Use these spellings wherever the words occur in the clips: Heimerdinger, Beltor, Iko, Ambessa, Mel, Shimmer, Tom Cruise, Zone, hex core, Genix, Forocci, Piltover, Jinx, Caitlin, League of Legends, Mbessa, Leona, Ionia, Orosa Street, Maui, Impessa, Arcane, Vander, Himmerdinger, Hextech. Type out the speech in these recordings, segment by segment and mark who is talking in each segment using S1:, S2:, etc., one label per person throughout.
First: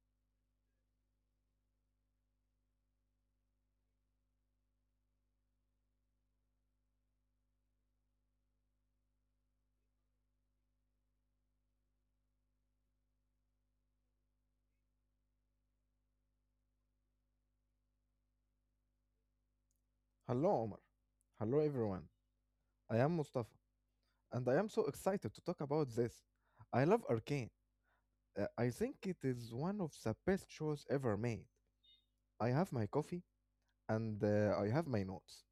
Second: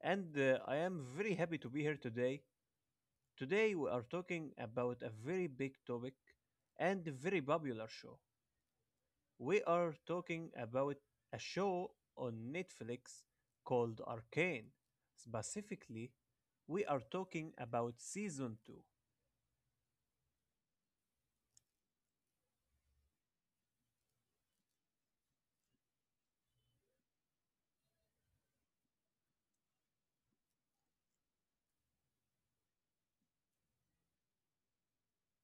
S1: and I am very happy to be here today. Today, we are talking about a very big topic and a very popular show. We are talking about a show on Netflix called Arcane. Specifically, we are talking about season 2.
S2: Hello, Omar. Hello, everyone. I am Mustafa, and I am so excited to talk about this. I love Arcane. I think it is one of the best shows ever made. I have my coffee, and I have my notes,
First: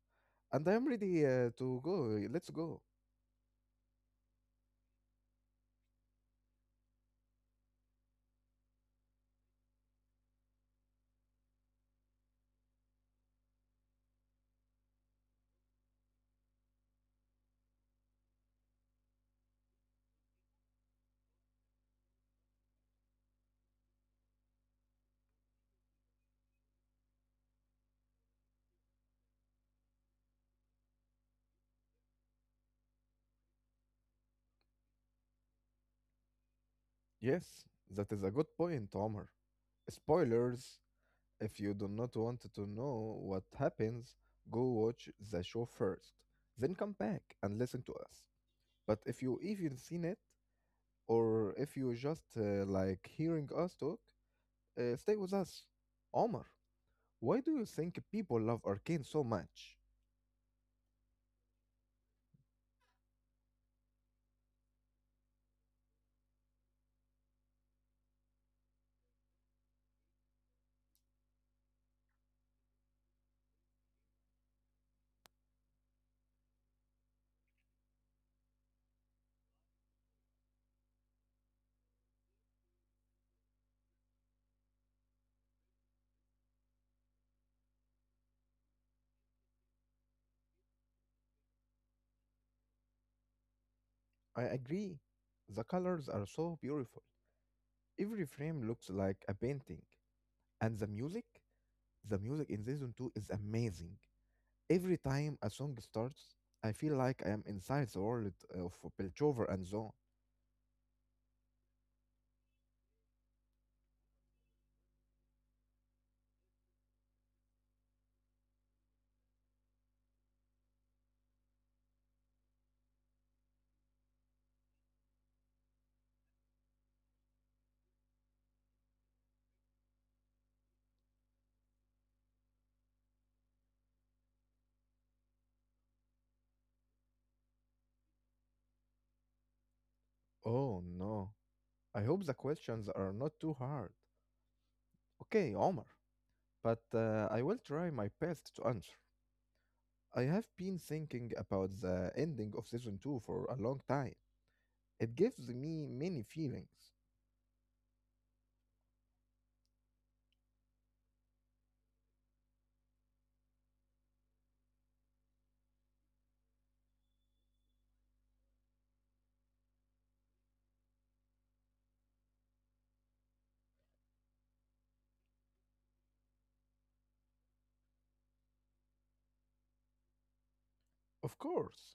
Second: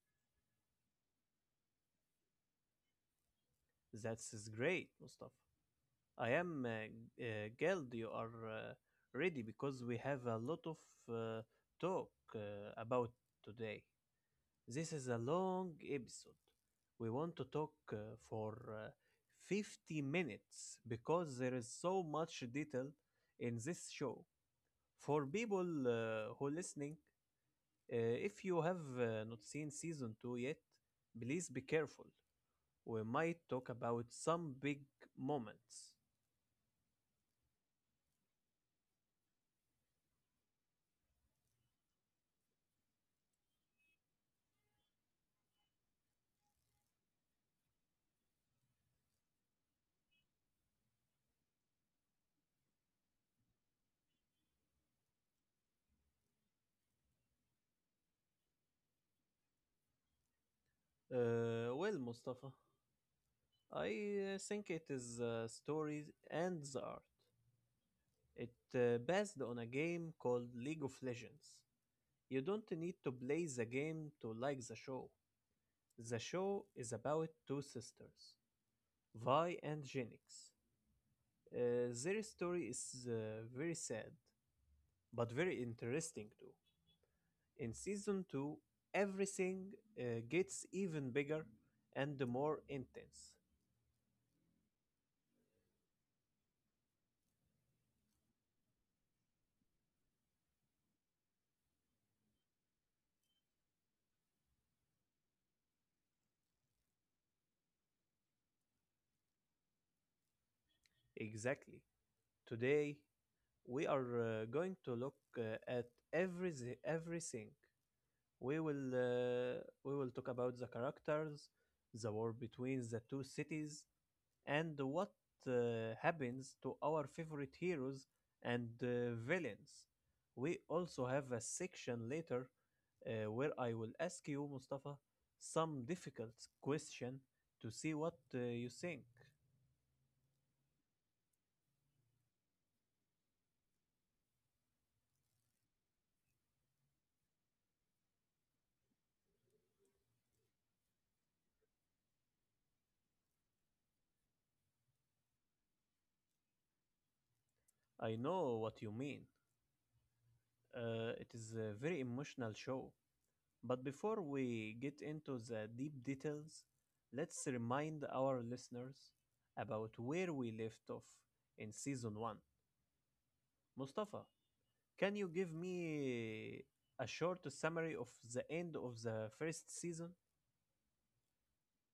S2: and I am ready to go. Let's go.
S1: That's great, Mustafa. I am glad you are ready because we have a lot of uh, talk uh, about today. This is a long episode. We want to talk for 50 minutes because there is so much detail in this show. For people who listening, if you have not seen season 2 yet, please be careful. We might talk about some big moments.
S2: Yes, that is a good point, Omar. Spoilers! If you do not want to know what happens, go watch the show first, then come back and listen to us. But if you even seen it, or if you just like hearing us talk, stay with us. Omar, why do you think people love Arcane so much?
S1: Well, Mustafa, I think it is the story and the art. It based on a game called League of Legends. You don't need to play the game to like the show. The show is about two sisters, Vi and Genix. Their story is very sad, but very interesting too. In season 2, everything gets even bigger and more intense.
S2: I agree. The colors are so beautiful. Every frame looks like a painting. And the music? The music in season 2 is amazing. Every time a song starts, I feel like I am inside the world of Piltover and Zone.
S1: Exactly. Today, we are going to look at every everything. We will talk about the characters, the war between the two cities, and what happens to our favorite heroes and villains. We also have a section later where I will ask you, Mustafa, some difficult question to see what you think.
S2: Oh no. I hope the questions are not too hard. Okay, Omar, but I will try my best to answer. I have been thinking about the ending of season 2 for a long time. It gives me many feelings.
S1: I know what you mean. It is a very emotional show. But before we get into the deep details, let's remind our listeners about where we left off in season one. Mustafa, can you give me a short summary of the end of the first season?
S2: Of course,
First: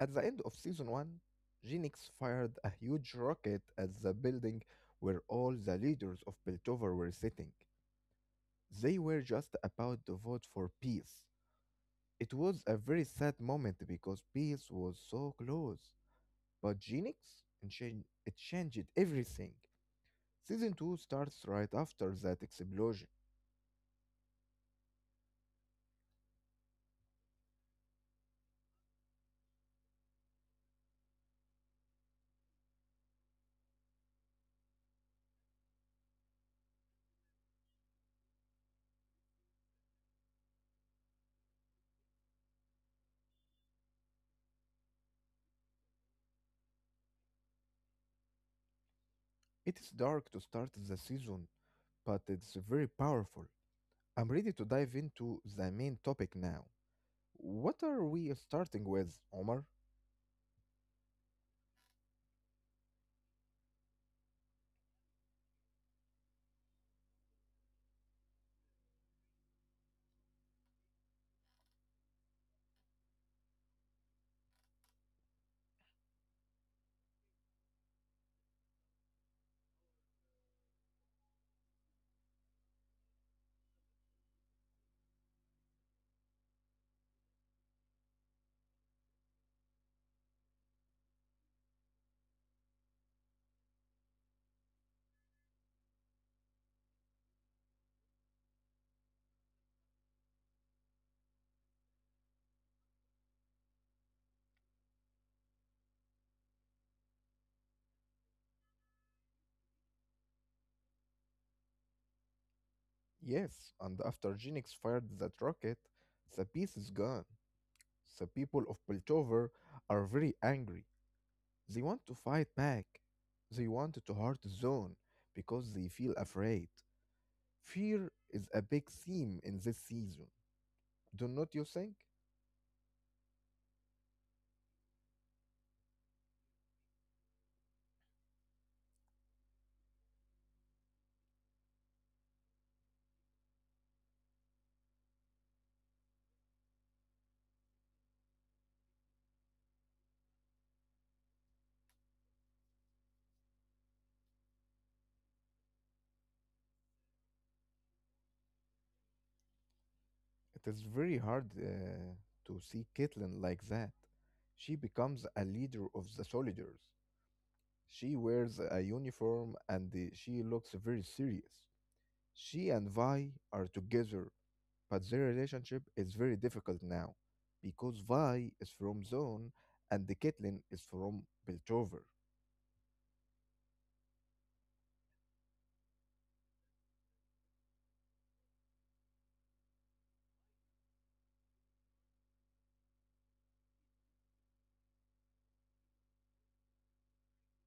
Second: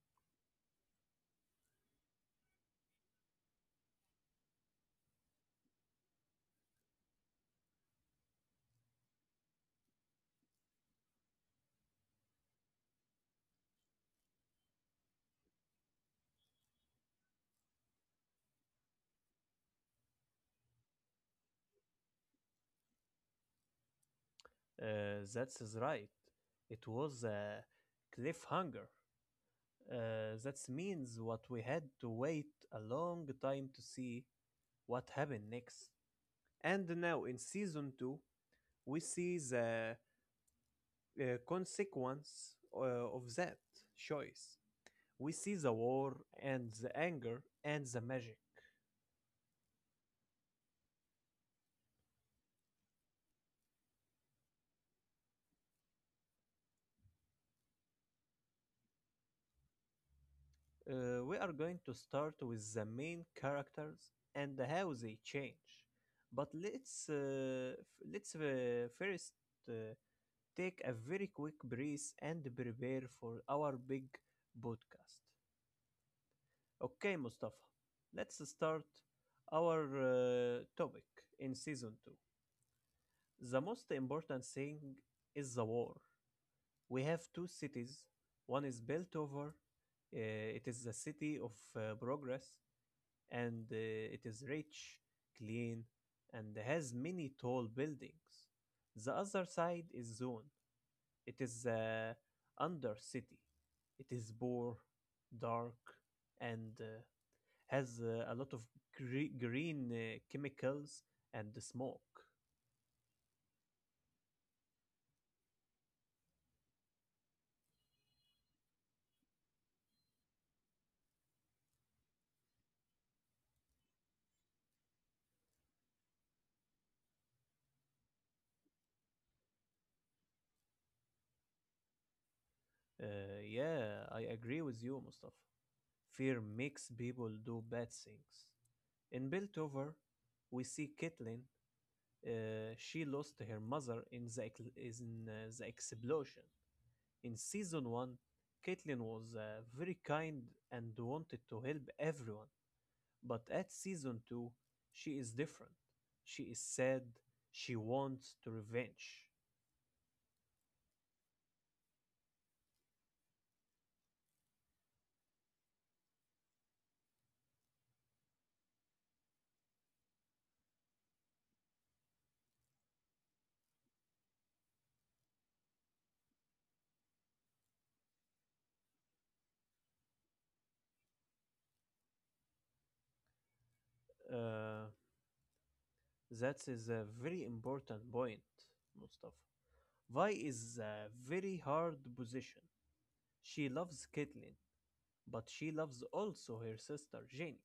S2: at the end of season 1, Genix fired a huge rocket at the building where all the leaders of Piltover were sitting. They were just about to vote for peace. It was a very sad moment because peace was so close. But Genix, it changed everything. Season 2 starts right after that explosion.
S1: Uh, that's is right. It was a cliffhanger. That means what we had to wait a long time to see what happened next. And now in season two, we see the consequence of that choice. We see the war and the anger and the magic.
S2: It is dark to start the season, but it's very powerful. I'm ready to dive into the main topic now. What are we starting with, Omar?
S1: We are going to start with the main characters and how they change. But let's first uh, take a very quick breeze and prepare for our big podcast. Okay, Mustafa, let's start our topic in season 2. The most important thing is the war. We have two cities. One is built over. It is the city of progress, and it is rich, clean, and has many tall buildings. The other side is Zone. It is the under city. It is poor, dark, and has a lot of green chemicals and smoke.
S2: Yes, and after Genix fired that rocket, the peace is gone. The people of Piltover are very angry. They want to fight back. They want to hurt Zone because they feel afraid. Fear is a big theme in this season. Do not you think?
S1: Yeah, I agree with you, Mustafa. Fear makes people do bad things. In Piltover, we see Caitlin. She lost her mother in the ec- in the explosion. In season one, Caitlin was very kind and wanted to help everyone. But at season two, she is different. She is sad. She wants to revenge.
S2: It is very hard to see Caitlyn like that. She becomes a leader of the soldiers. She wears a uniform and she looks very serious. She and Vi are together, but their relationship is very difficult now because Vi is from Zone and the Caitlyn is from Piltover.
S1: Uh, that is a very important point, Mustafa. Vi is a very hard position. She loves Caitlin, but she loves also her sister Jinx.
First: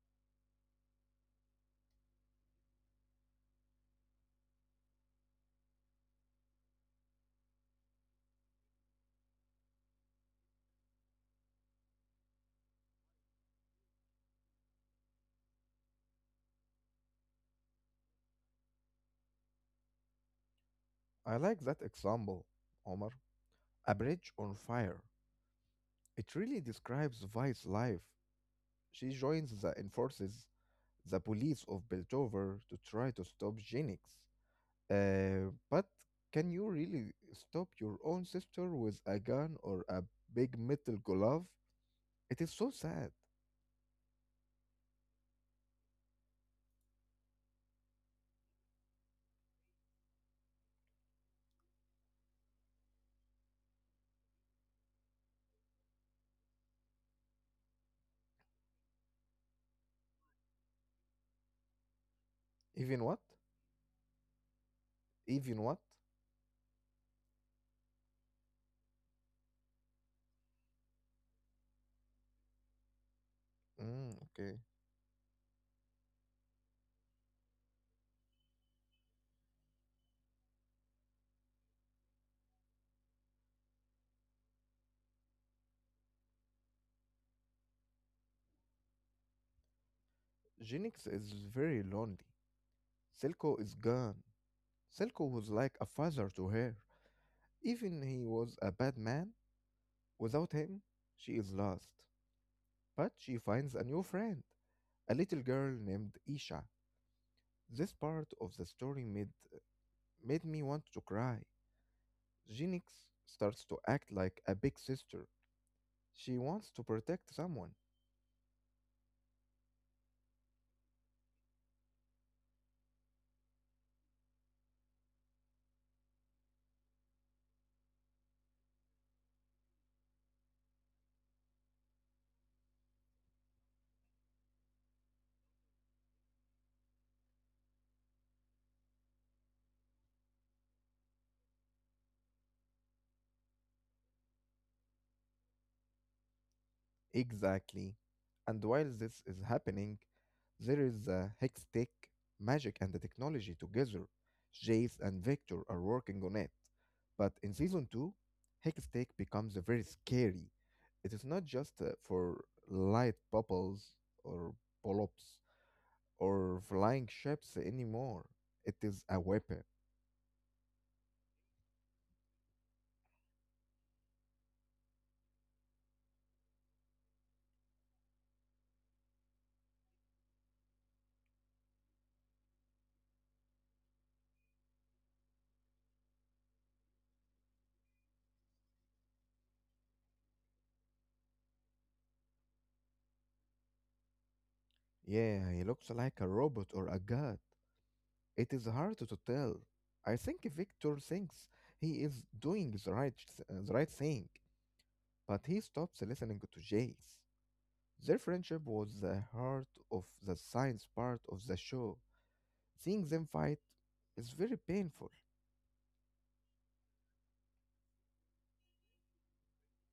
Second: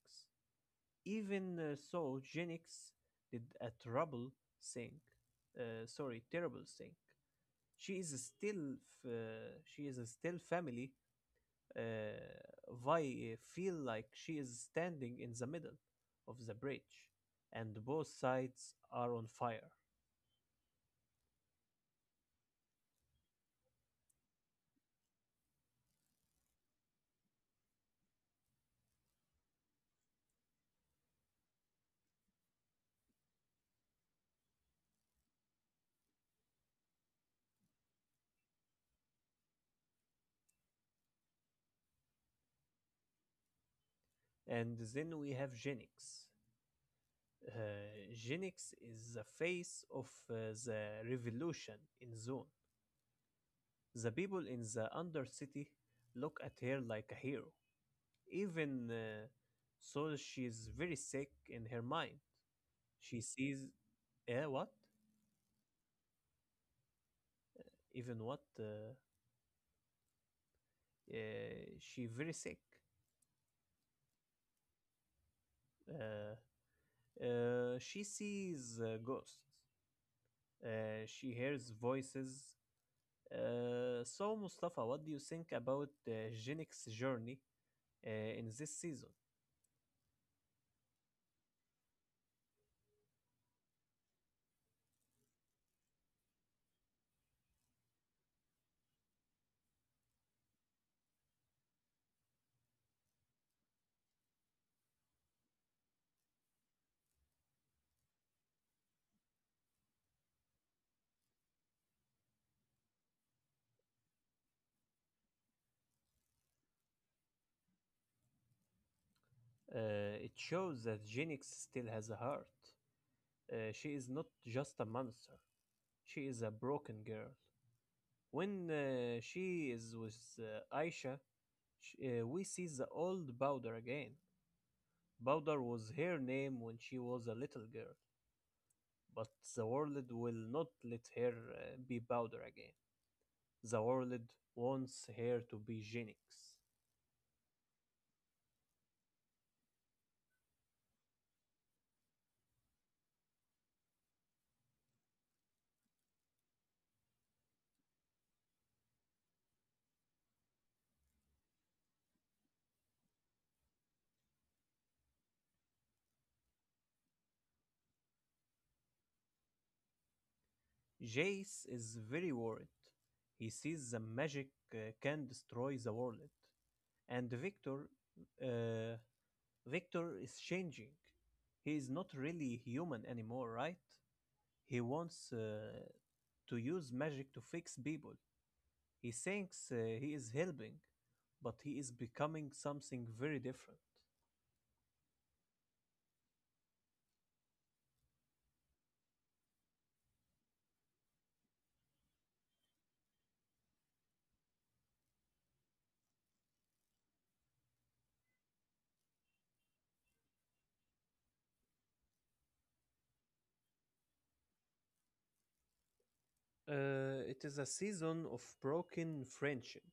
S1: Even so, Jinx did a trouble thing. Sorry, terrible thing. She is still, she is still family. Uh, Vi feel like she is standing in the middle of the bridge, and both sides are on fire.
S2: I like that example, Omar. A bridge on fire. It really describes Vi's life. She joins the enforces the police of Beldover to try to stop Jennings. But can you really stop your own sister with a gun or a big metal glove? It is so sad.
S1: And then we have Jinx. Uh, Genix is the face of the revolution in Zone. The people in the Undercity look at her like a hero. Even so, she is very sick in her mind.
S2: Even what?
S1: She sees, what?
S2: Even what?
S1: Even what? She very sick.
S2: Mm, okay.
S1: Uh, she sees ghosts. She hears voices. So Mustafa, what do you think about Genix's journey in this season.
S2: Jennings is very lonely. Selko is gone. Selko was like a father to her. Even he was a bad man, without him, she is lost. But she finds a new friend, a little girl named Isha. This part of the story made, made me want to cry. Genix starts to act like a big sister. She wants to protect someone.
S1: It shows that Jinx still has a heart. She is not just a monster, she is a broken girl. When she is with Aisha, sh we see the old Bowder again. Bowder was her name when she was a little girl, but the world will not let her be Bowder again. The world wants her to be Jinx.
S2: Exactly. And while this is happening, there is a hex tech, magic, and the technology together. Jace and Victor are working on it. But in season 2, Hextech becomes very scary. It is not just for light bubbles or polyps. Or flying ships anymore. It is a weapon.
S1: Jace is very worried. He sees the magic can destroy the world, and Victor, uh, Victor is changing. He is not really human anymore, right? He wants to use magic to fix people. He thinks he is helping, but he is becoming something very different.
S2: Yeah, he looks like a robot or a god. It is hard to tell. I think Victor thinks he is doing the right thing, but he stops listening to Jace. Their friendship was the heart of the science part of the show. Seeing them fight is very painful.
S1: It is a season of broken friendship.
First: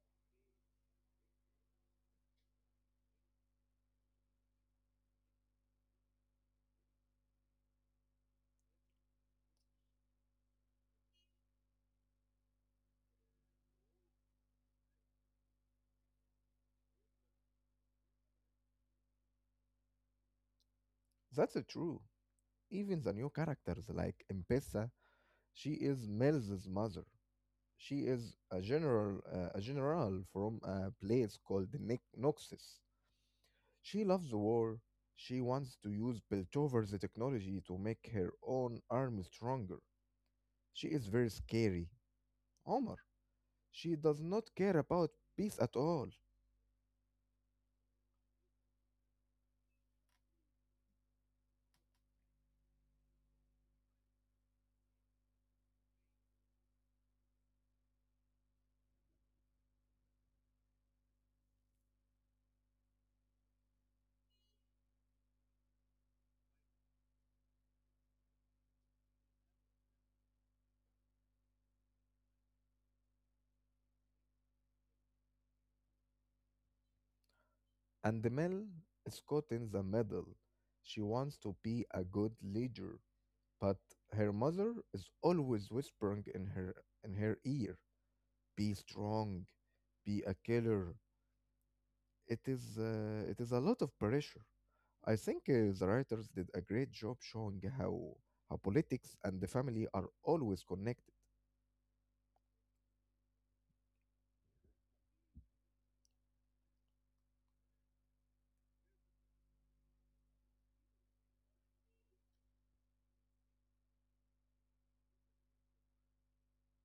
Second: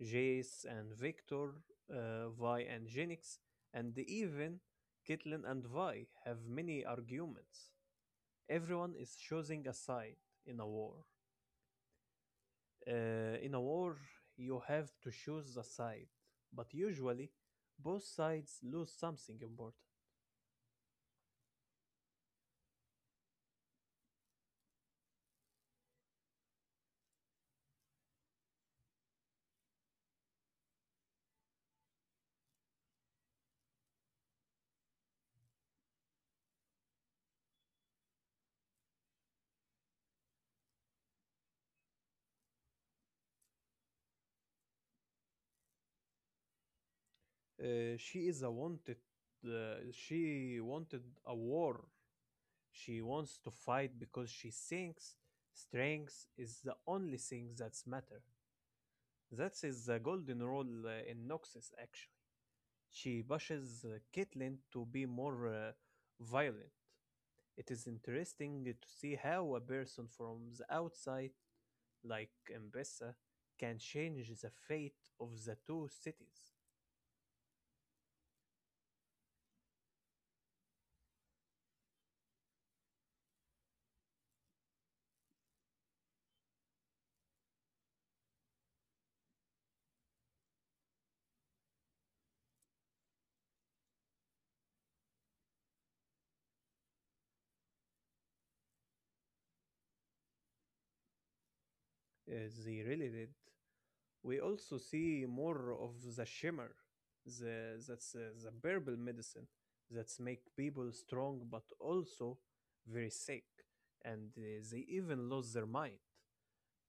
S1: Jace and Victor, Vi and Jinx, and even Caitlyn and Vi have many arguments. Everyone is choosing a side in a war. In a war, you have to choose a side, but usually both sides lose something important.
S2: That's true. Even the new characters like Impessa, she is Mel's mother. She is a general from a place called Noxus. She loves war. She wants to use Piltover's technology to make her own army stronger. She is very scary, Omar. She does not care about peace at all.
S1: She is a wanted. She wanted a war. She wants to fight because she thinks strength is the only thing that's matter. That's his golden rule in Noxus, actually. She pushes Caitlyn to be more violent. It is interesting to see how a person from the outside, like Mbessa, can change the fate of the two cities.
S2: And Mel is caught in the middle. She wants to be a good leader, but her mother is always whispering in her ear, "Be strong, be a killer, it is a lot of pressure. I think the writers did a great job showing how politics and the family are always connected.
S1: They really did. We also see more of the shimmer, that's the purple medicine that's make people strong but also very sick, and they even lose their mind.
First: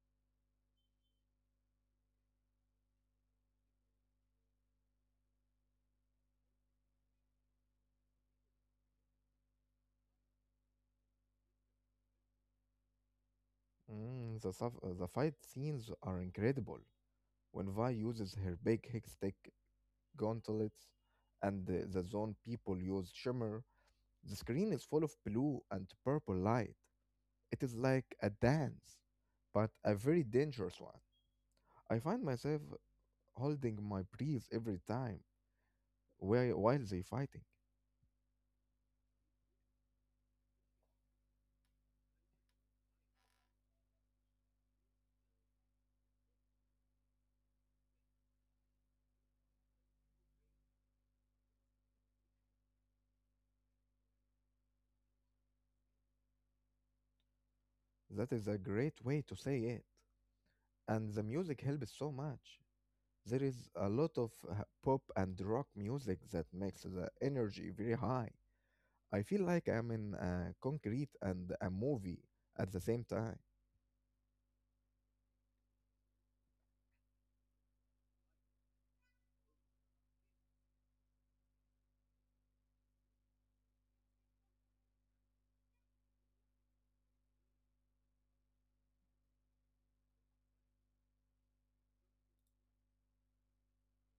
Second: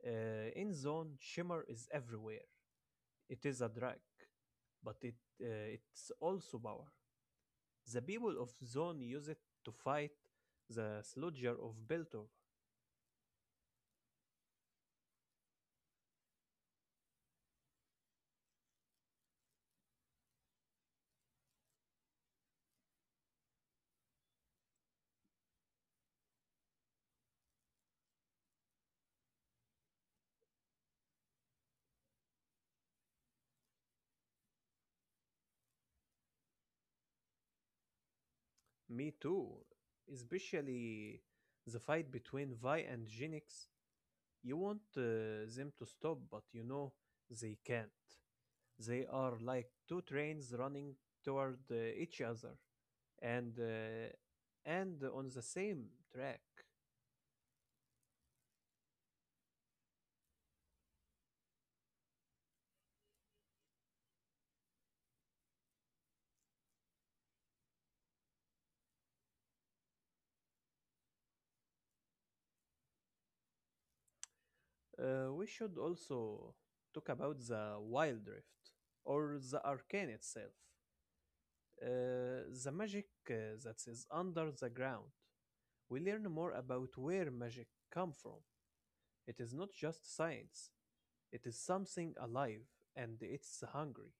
S1: In Zone, Shimmer is everywhere. It is a drag, but it's also power. The people of Zone use it to fight the sludger of Beltor.
S2: The fight scenes are incredible. When Vi uses her big hickstick gauntlets and the zone people use shimmer, the screen is full of blue and purple light. It is like a dance, but a very dangerous one. I find myself holding my breath every time while they fighting.
S1: Me too. Especially the fight between Vi and Genix. You want them to stop, but you know they can't. They are like two trains running toward each other, and uh, and on the same track.
S2: That is a great way to say it. And the music helps so much. There is a lot of pop and rock music that makes the energy very high. I feel like I'm in a concrete and a movie at the same time.
S1: We should also talk about the Wild Rift or the Arcane itself, uh, the magic that is under the ground. We learn more about where magic come from. It is not just science; it is something alive and it's hungry.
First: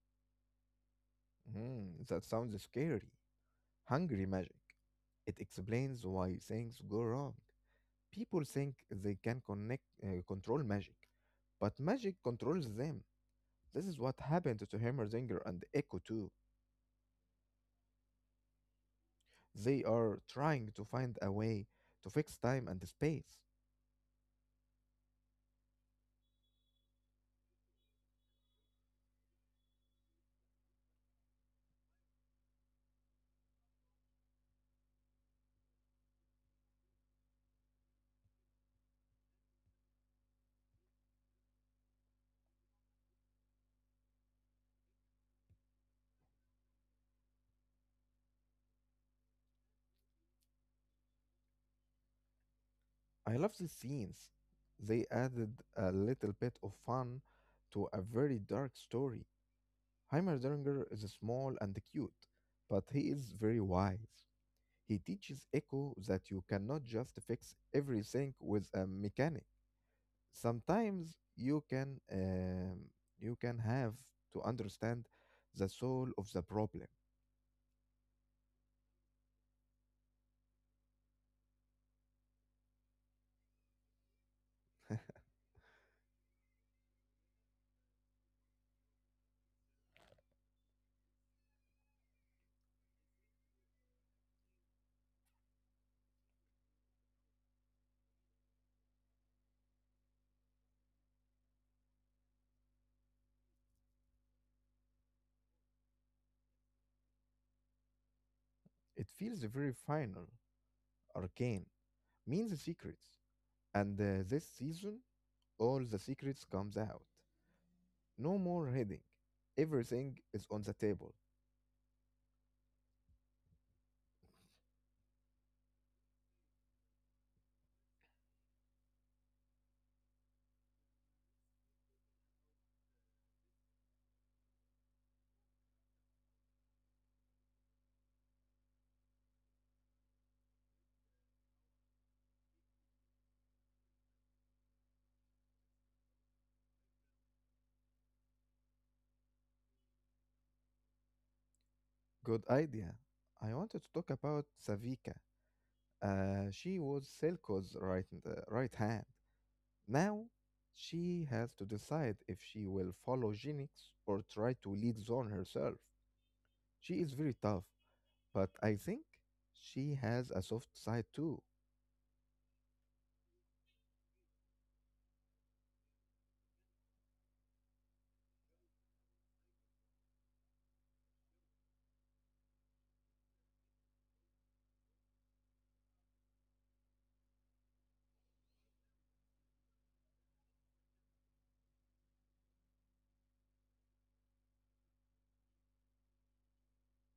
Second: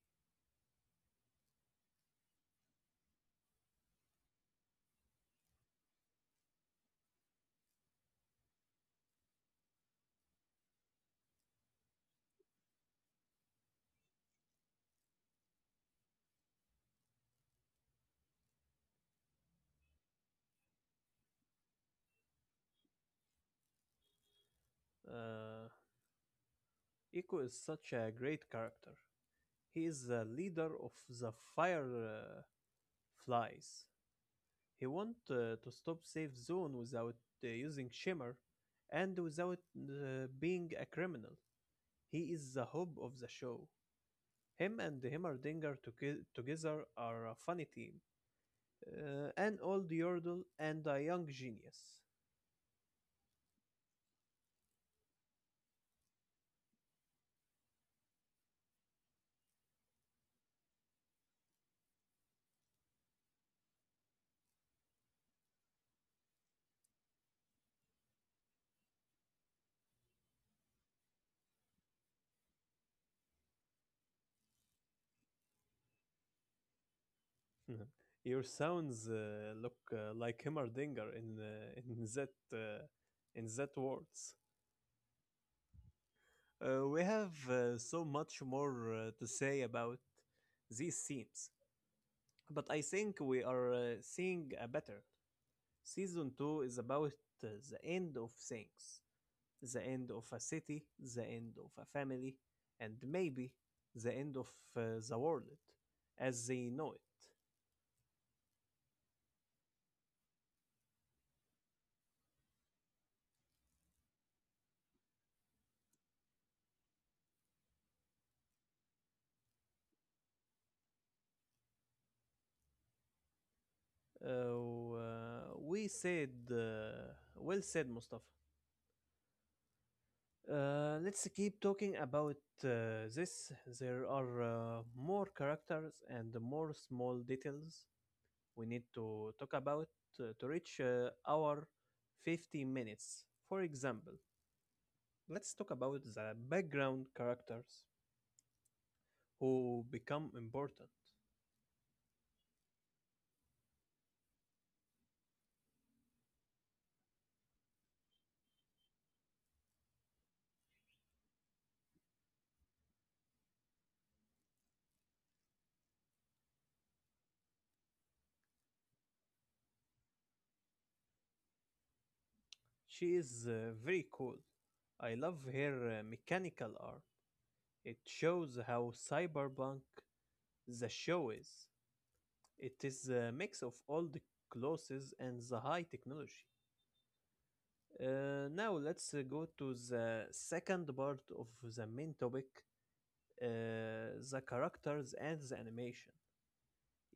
S2: Hmm, that sounds scary. Hungry magic. It explains why things go wrong. People think they can control magic, but magic controls them. This is what happened to Hammerzinger and Echo too. They are trying to find a way to fix time and space.
S1: Uh, Iko is such a great character. He is the leader of the fireflies. He wanted to stop safe zone without using Shimmer and without being a criminal. He is the hope of the show. Him and Himmerdinger together are a funny team. An old yodel and a young genius.
S2: I love the scenes. They added a little bit of fun to a very dark story. Heimerdinger is small and cute, but he is very wise. He teaches Echo that you cannot just fix everything with a mechanic. Sometimes you can have to understand the soul of the problem.
S1: Mhm. Your sounds look like Himmerdinger in that uh, in that words. We have so much more to say about these themes, but I think we are seeing a better. Season 2 is about the end of things, the end of a city, the end of a family, and maybe the end of the world as they know it.
S2: It feels very final, arcane, means secrets. And this season, all the secrets comes out. No more hiding. Everything is on the table.
S1: We said, well said, Mustafa. Let's keep talking about this. There are more characters and more small details we need to talk about to reach our 50 minutes. For example, let's talk about the background characters who become important.
S2: Good idea. I wanted to talk about Savika. She was Selko's right hand. Now, she has to decide if she will follow Genix or try to lead Zorn herself. She is very tough, but I think she has a soft side too.
S1: She is very cool. I love her mechanical arm. It shows how cyberpunk the show is. It is a mix of old clothes and the high technology. Now let's go to the second part of the main topic, the characters and the animation.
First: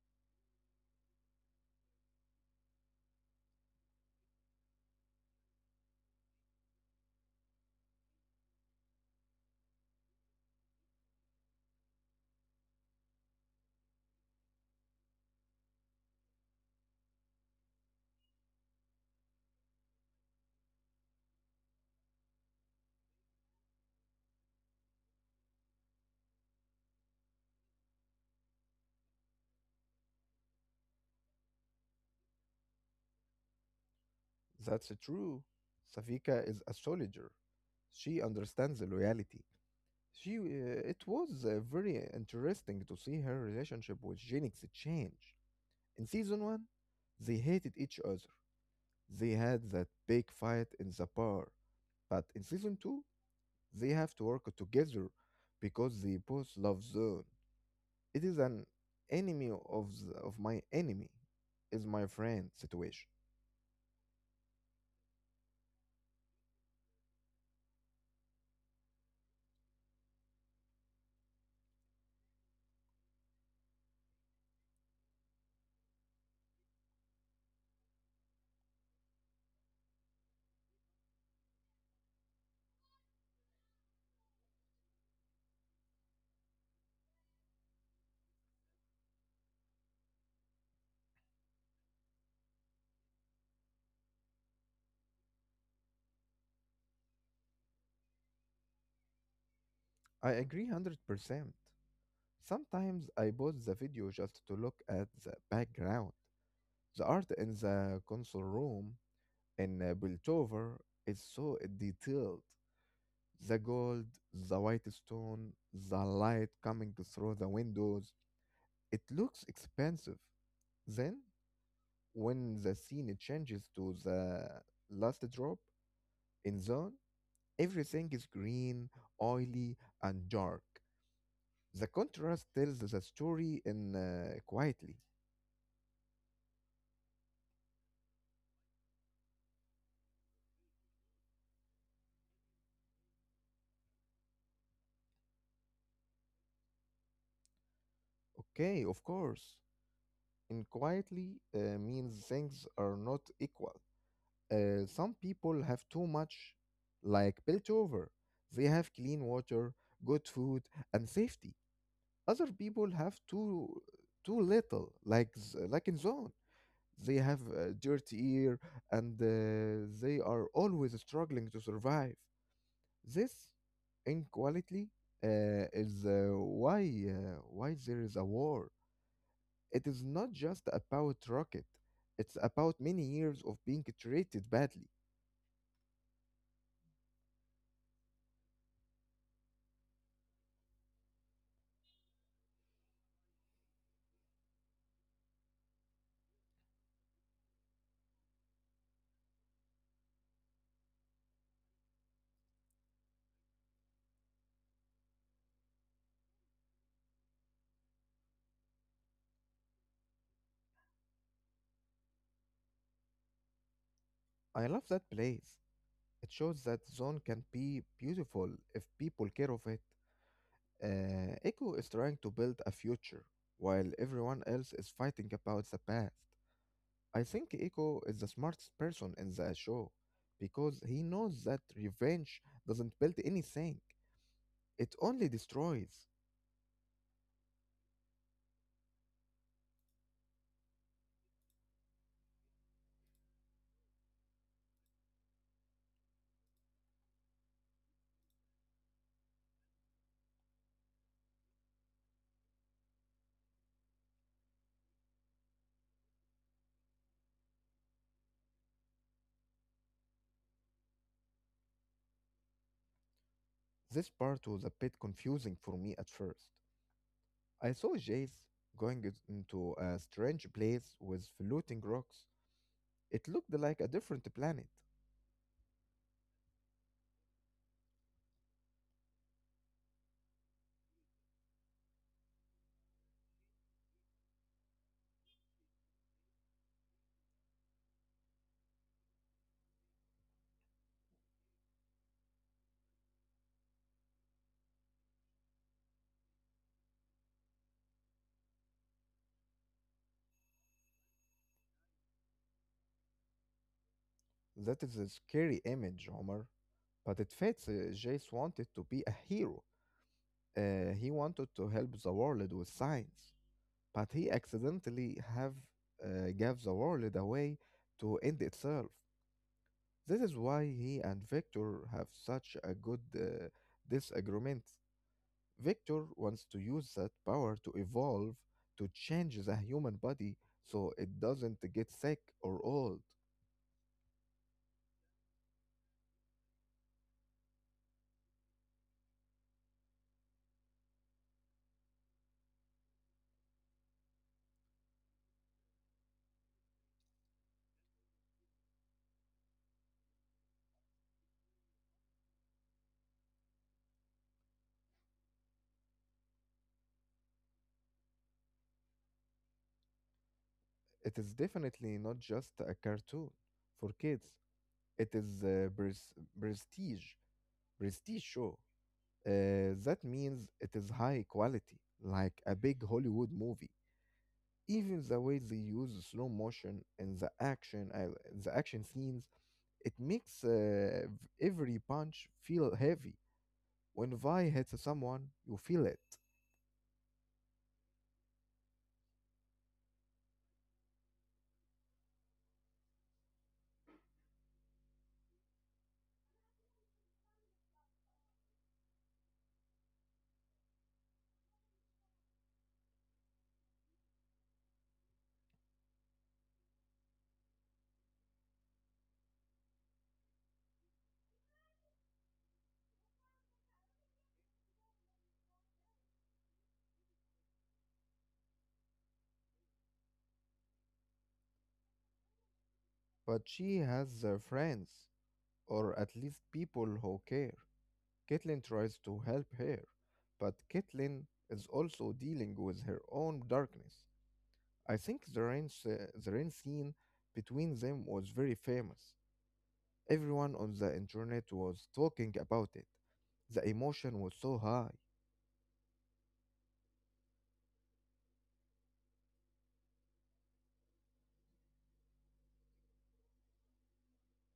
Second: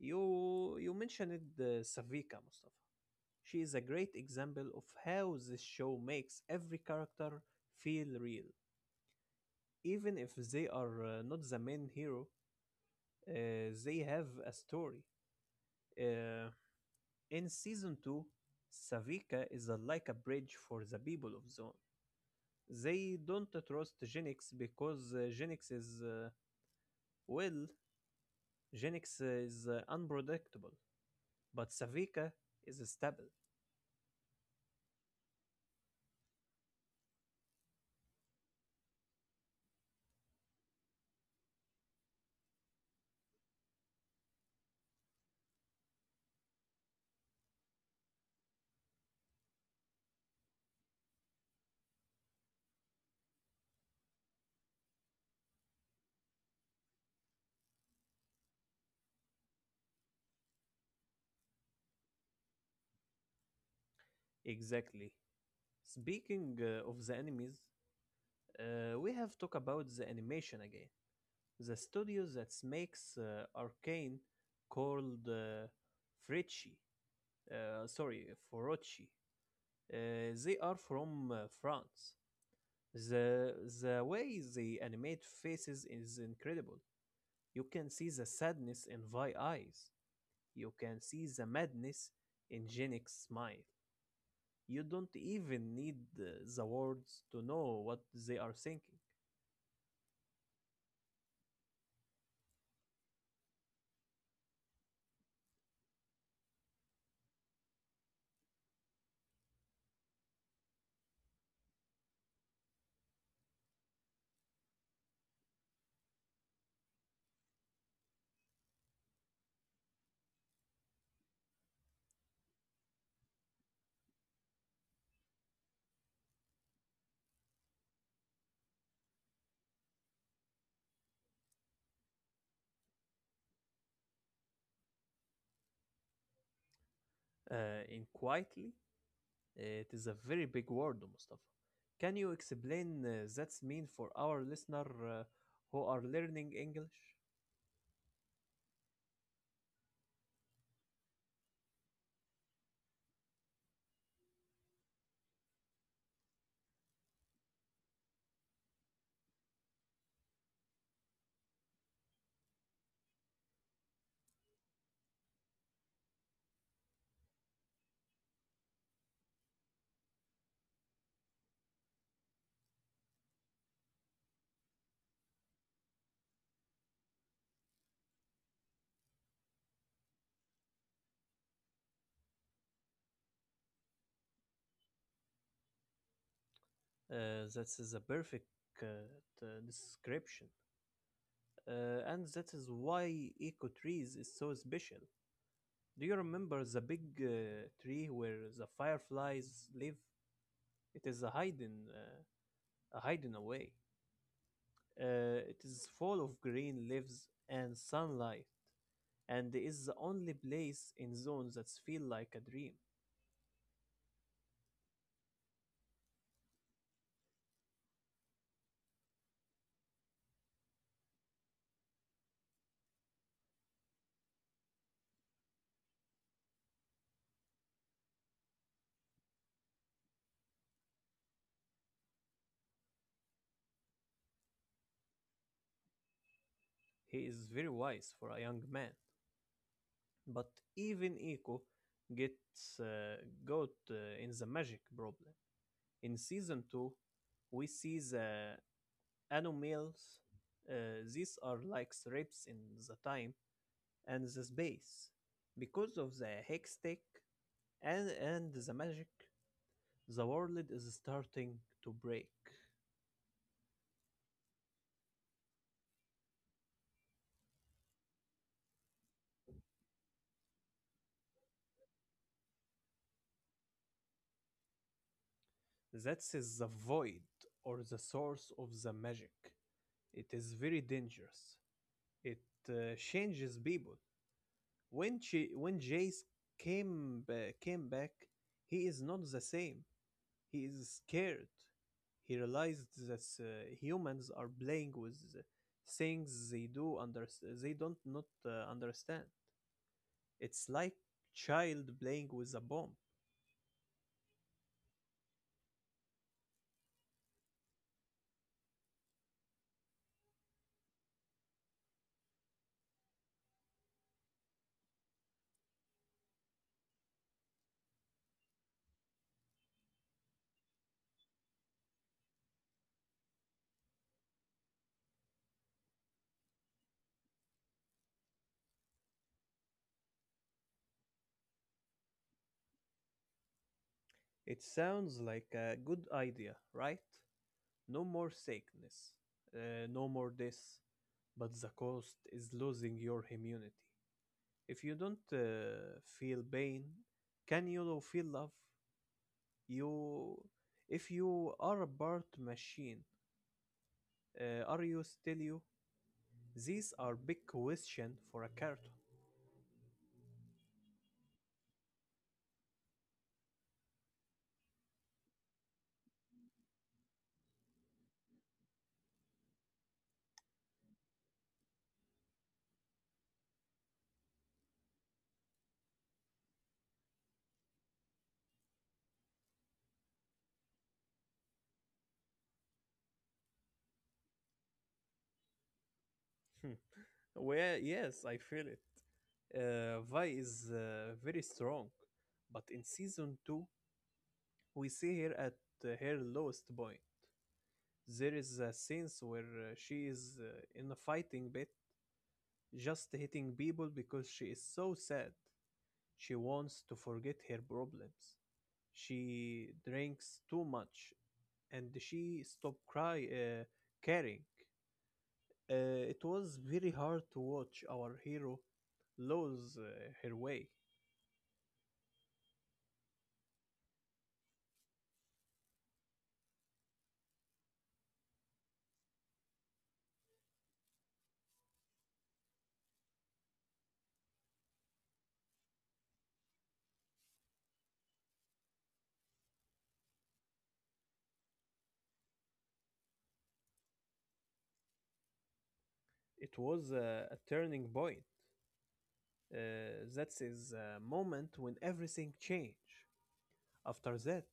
S1: You mentioned Savika, Mustafa. She is a great example of how this show makes every character feel real, even if they are not the main hero. They have a story. Uh, in season two, Savika is like a bridge for the people of Zone. They don't trust Genix because Genix is well, Genix is unpredictable. But Savika is stable.
S2: That's true. Safika is a soldier. She understands the loyalty. It was very interesting to see her relationship with Genix change. In season one, they hated each other. They had that big fight in the bar. But in season two, they have to work together because they both love Zone. It is an of my enemy is my friend situation.
S1: Exactly. Speaking of the enemies, we have talked about the animation again. The studio that makes Arcane called Frecci, uh, sorry, Forocci. They are from France. The the way they animate faces is incredible. You can see the sadness in Vi eyes. You can see the madness in Jenix's smile. You don't even need the words to know what they are thinking.
S2: I agree 100%. Sometimes I pause the video just to look at the background. The art in the console room in Piltover is so detailed. The gold, the white stone, the light coming through the windows. It looks expensive. Then, when the scene changes to the last drop in zone, everything is green, oily, and dark. The contrast tells the story in quietly.
S1: In quietly, it is a very big word, Mustafa. Can you explain that's mean for our listener who are learning English?
S2: Okay, of course. And quietly means things are not equal. Some people have too much, like built over. They have clean water, good food, and safety. Other people have too little, like like in zone. They have a dirty air, and they are always struggling to survive. This inequality is why there is a war. It is not just about Rocket, it's about many years of being treated badly.
S1: That is a perfect uh, description, and that is why eco trees is so special. Do you remember the big tree where the fireflies live? It is a hidden away. It is full of green leaves and sunlight, and is the only place in zone that feels like a dream.
S2: I love that place. It shows that Zone can be beautiful if people care of it. Echo is trying to build a future, while everyone else is fighting about the past. I think Echo is the smartest person in the show because he knows that revenge doesn't build anything, it only destroys.
S1: He is very wise for a young man. But even Eco gets got in the magic problem. In season two, we see the anomalies. These are like strips in the time and the space. Because of the hextech and the magic, the world is starting to break.
S2: This part was a bit confusing for me at first. I saw Jace into a strange place with floating rocks. It looked like a different planet.
S1: That's the void or the source of the magic. It is very dangerous. It changes people. When Jace came back, he is not the same. He is scared. He realized that humans are playing with things they do under they don't not understand. It's like child playing with a bomb.
S2: That is a scary image, Homer. But it fits. Jace wanted to be a hero. He wanted to help the world with science. But he accidentally have gave the world away to end itself. This is why he and Victor have such a good disagreement. Victor wants to use that power to evolve, to change the human body so it doesn't get sick or old.
S1: It sounds like a good idea, right? No more sickness, no more this, but the cost is losing your immunity. If you don't feel pain, can you feel love? You, if you are a birth machine, are you still you? These are big questions for a cartoon.
S2: It is definitely not just a cartoon for kids. It is a prestige, prestige show. That means it is high quality, like a big Hollywood movie. Even the way they use the slow motion in the action scenes, it makes every punch feel heavy. When Vi hits someone, you feel it.
S1: Hmm. Well, yes, I feel it. Vi is very strong, but in season two, we see her at her lowest point. There is a scenes where she is in a fighting bit, just hitting people because she is so sad. She wants to forget her problems. She drinks too much, and she stopped cry caring. It was very hard to watch our hero lose her way.
S2: But she has friends, or at least people who care. Caitlin tries to help her, but Caitlin is also dealing with her own darkness. I think the rain scene between them was very famous. Everyone on the internet was talking about it. The emotion was so high.
S1: It was a turning point. That is a moment when everything changed. After that,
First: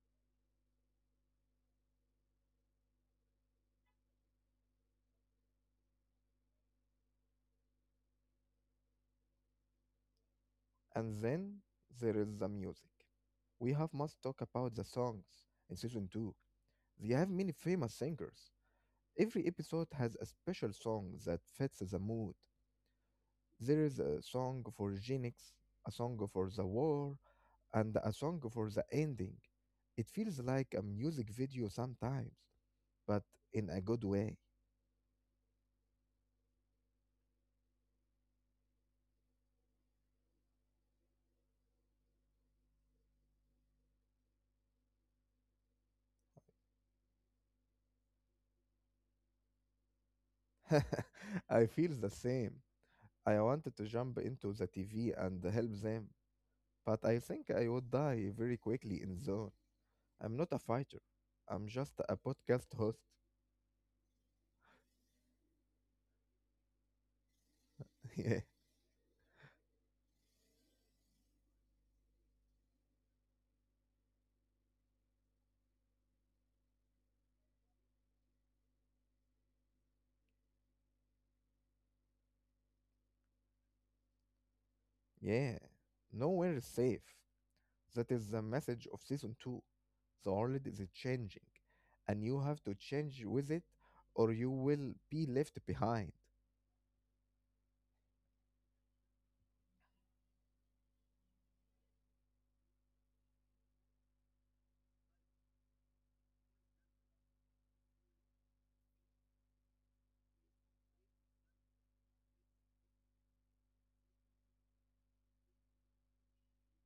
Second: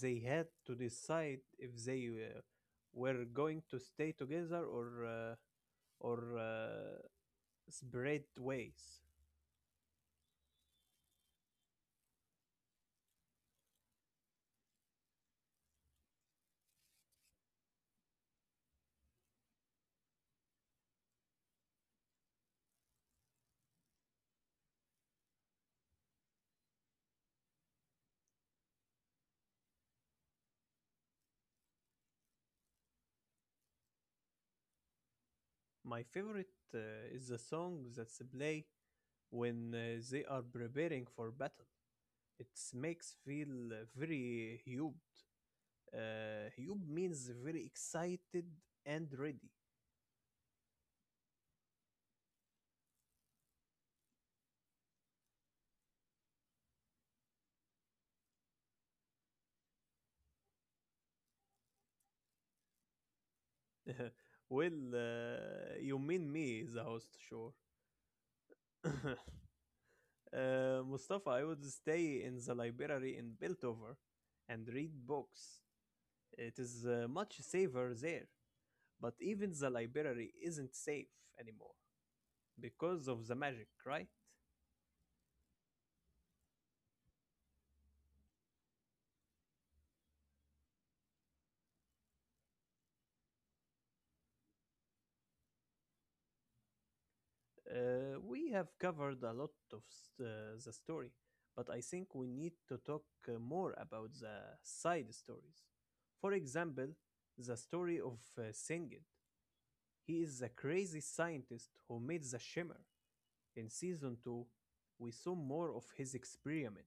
S1: they had to decide if they were going to stay together or spread ways.
S2: And then there is the music. We have must talk about the songs in season 2. They have many famous singers. Every episode has a special song that fits the mood. There is a song for Genix, a song for the war, and a song for the ending. It feels like a music video sometimes but in a good way.
S1: My favorite is the song that's play when they are preparing for battle. It makes feel very hyped. Hyped means very excited and ready.
S2: I feel the same. I wanted to jump into the TV and help them, but I think I would die very quickly in zone. I'm not a fighter. I'm just a podcast host.
S1: Well, you mean me, the host, sure.
S2: Yeah.
S1: Mustafa, I would stay in the library in Piltover and read books. It is much safer there. But even the library isn't safe anymore because of the magic, right?
S2: Yeah. Nowhere is safe. That is the message of season two. The world is changing, and you have to change with it, or you will be left behind.
S1: We have covered a lot of the story, but I think we need to talk more about the side stories. For example, the story of Singed. He is the crazy scientist who made the shimmer. In season 2, we saw more of his experiment.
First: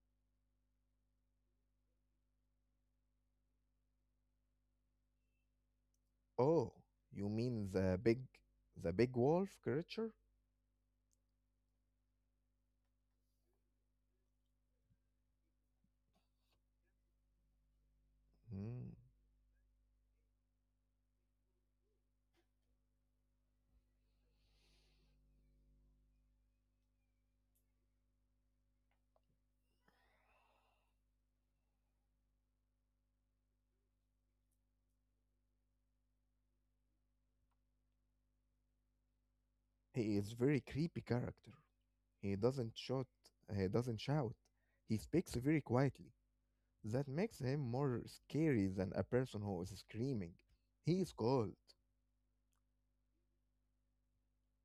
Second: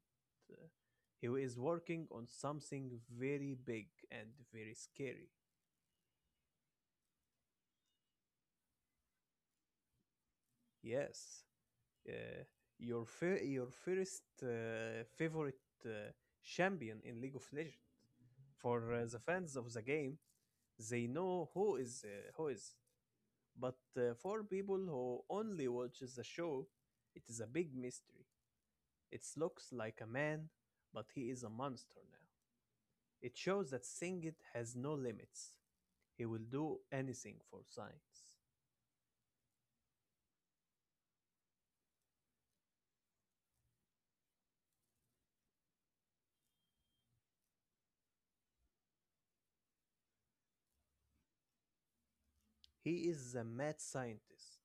S1: Uh, He is working on something very big and very scary.
S2: Oh, you mean the big wolf creature?
S1: Yes. Uh, your first favorite champion in League of Legends. For
S2: Hmm.
S1: the fans of the game, they know who is who is. But for people who only watches the show, it is a big mystery. It looks like a man, but he is a monster now. It shows that Singed has no limits. He will do anything for science.
S2: He is very creepy character. He doesn't shout. He doesn't shout. He speaks very quietly. That makes him more scary than a person who is screaming. He is cold.
S1: He is a mad scientist,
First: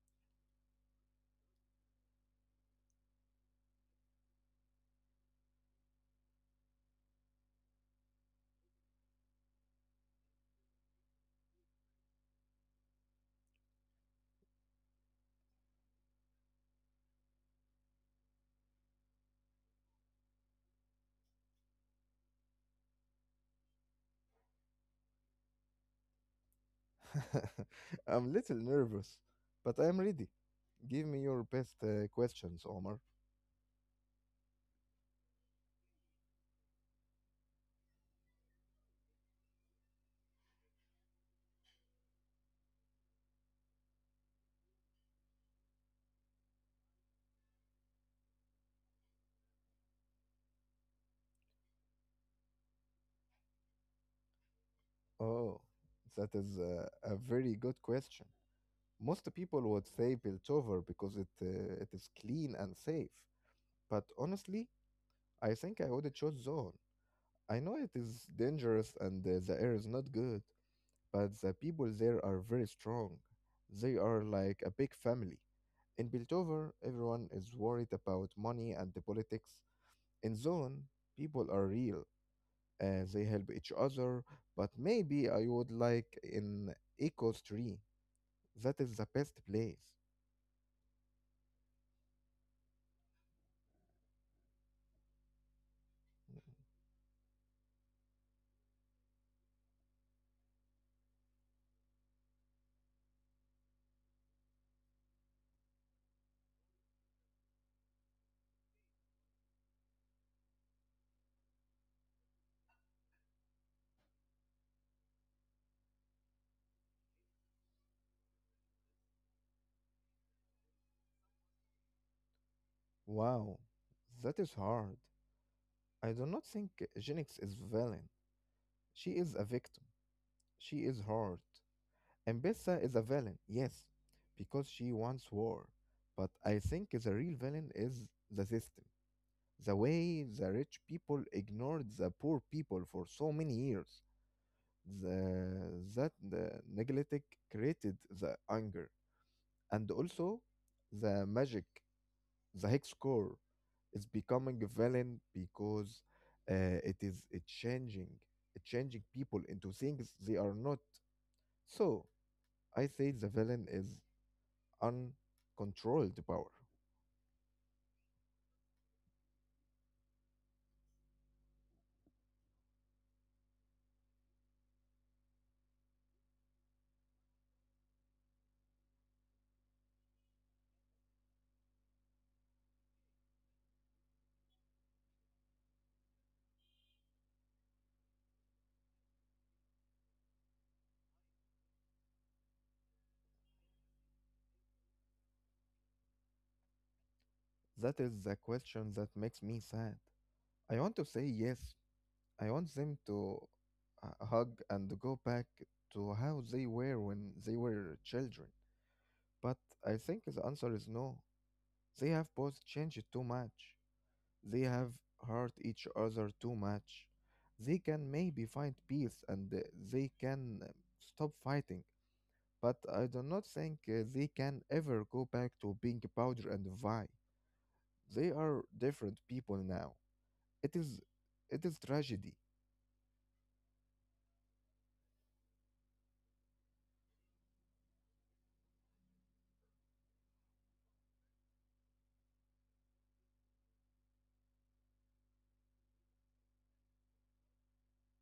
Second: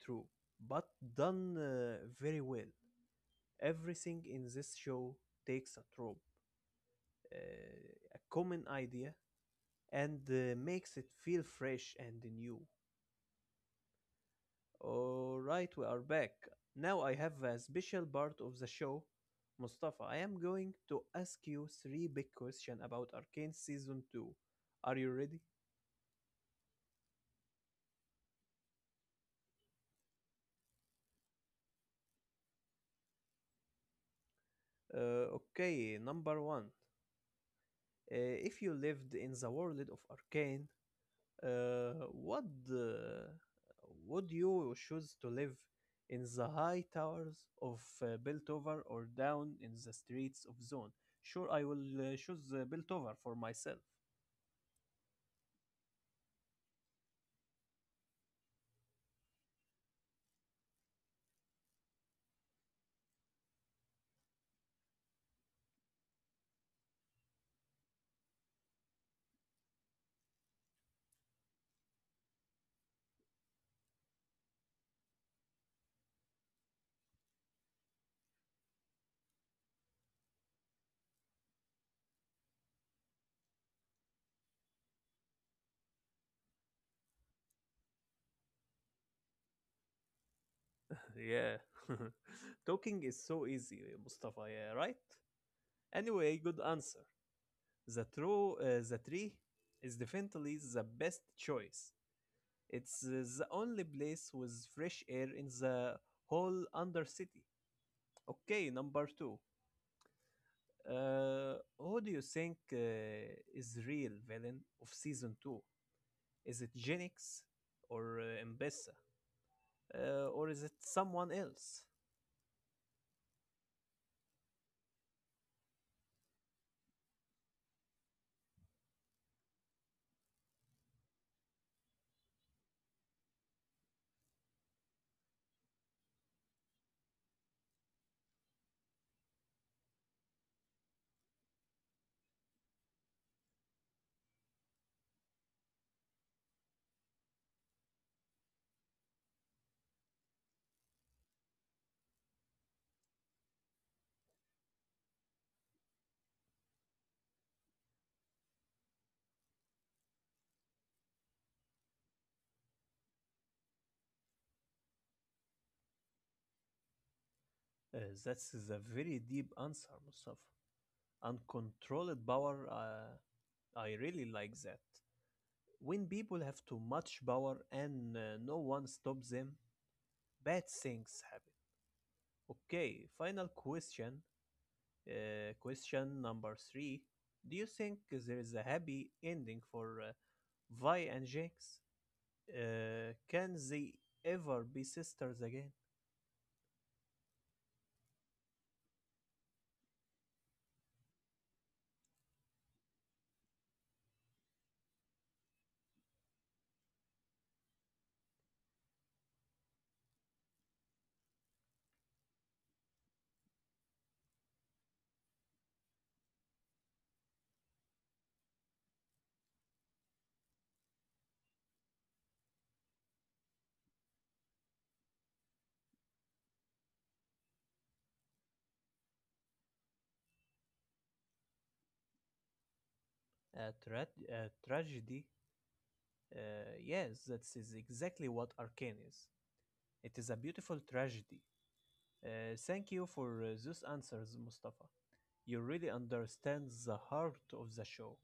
S1: true, but done very well. Everything in this show takes a trope, a common idea, and makes it feel fresh and new. All right, we are back. Now I have a special part of the show. Mustafa, I am going to ask you three big questions about Arcane Season 2. Are you ready?
S2: I'm little nervous, but I'm ready. Give me your best questions, Omar.
S1: Okay, number one. If you lived in the world of Arcane, what uh, would you choose, to live in the high towers of Biltover or down in the streets of Zone? Sure, I will choose Biltover for myself.
S2: Oh, that is a very good question. Most people would say Piltover because it is clean and safe, but honestly, I think I would choose Zone. I know it is dangerous and the air is not good, but the people there are very strong. They are like a big family. In Piltover, everyone is worried about money and the politics. In Zone, people are real and they help each other, but maybe I would like in Echoes 3. That is the best place.
S1: Yeah. Talking is so easy, Mustafa, yeah, right? Anyway, good answer. The true the tree is definitely the best choice. It's The only place with fresh air in the whole undercity. Okay, number two. Who do you think is the real villain of season two? Is it Genix or Mbessa? Or is it someone else?
S2: Wow, that is hard. I do not think Genix is villain. She is a victim. She is hurt. And Bessa is a villain, yes, because she wants war. But I think the real villain is the system. The way the rich people ignored the poor people for so many years. The, that the neglected created the anger, and also the magic, the hex core is becoming villain because it is it changing people into things they are not. So I say the villain is uncontrolled power.
S1: That's a very deep answer, Mustafa. Uncontrolled power. I really like that. When people have too much power and no one stops them, bad things happen. Okay, final question. Question number three. Do you think there is a happy ending for Vi and Jinx? Can they ever be sisters again?
S2: That is the question that makes me sad. I want to say yes. I want them to hug and go back to how they were when they were children. But I think the answer is no. They have both changed too much. They have hurt each other too much. They can maybe find peace, and they can stop fighting. But I do not think they can ever go back to being Powder and Vi. They are different people now. It is, it is tragedy.
S1: A, a tragedy? Uh, yes, that is exactly what Arcane is. It is a beautiful tragedy. Thank you for those answers, Mustafa. You really understand the heart of the show.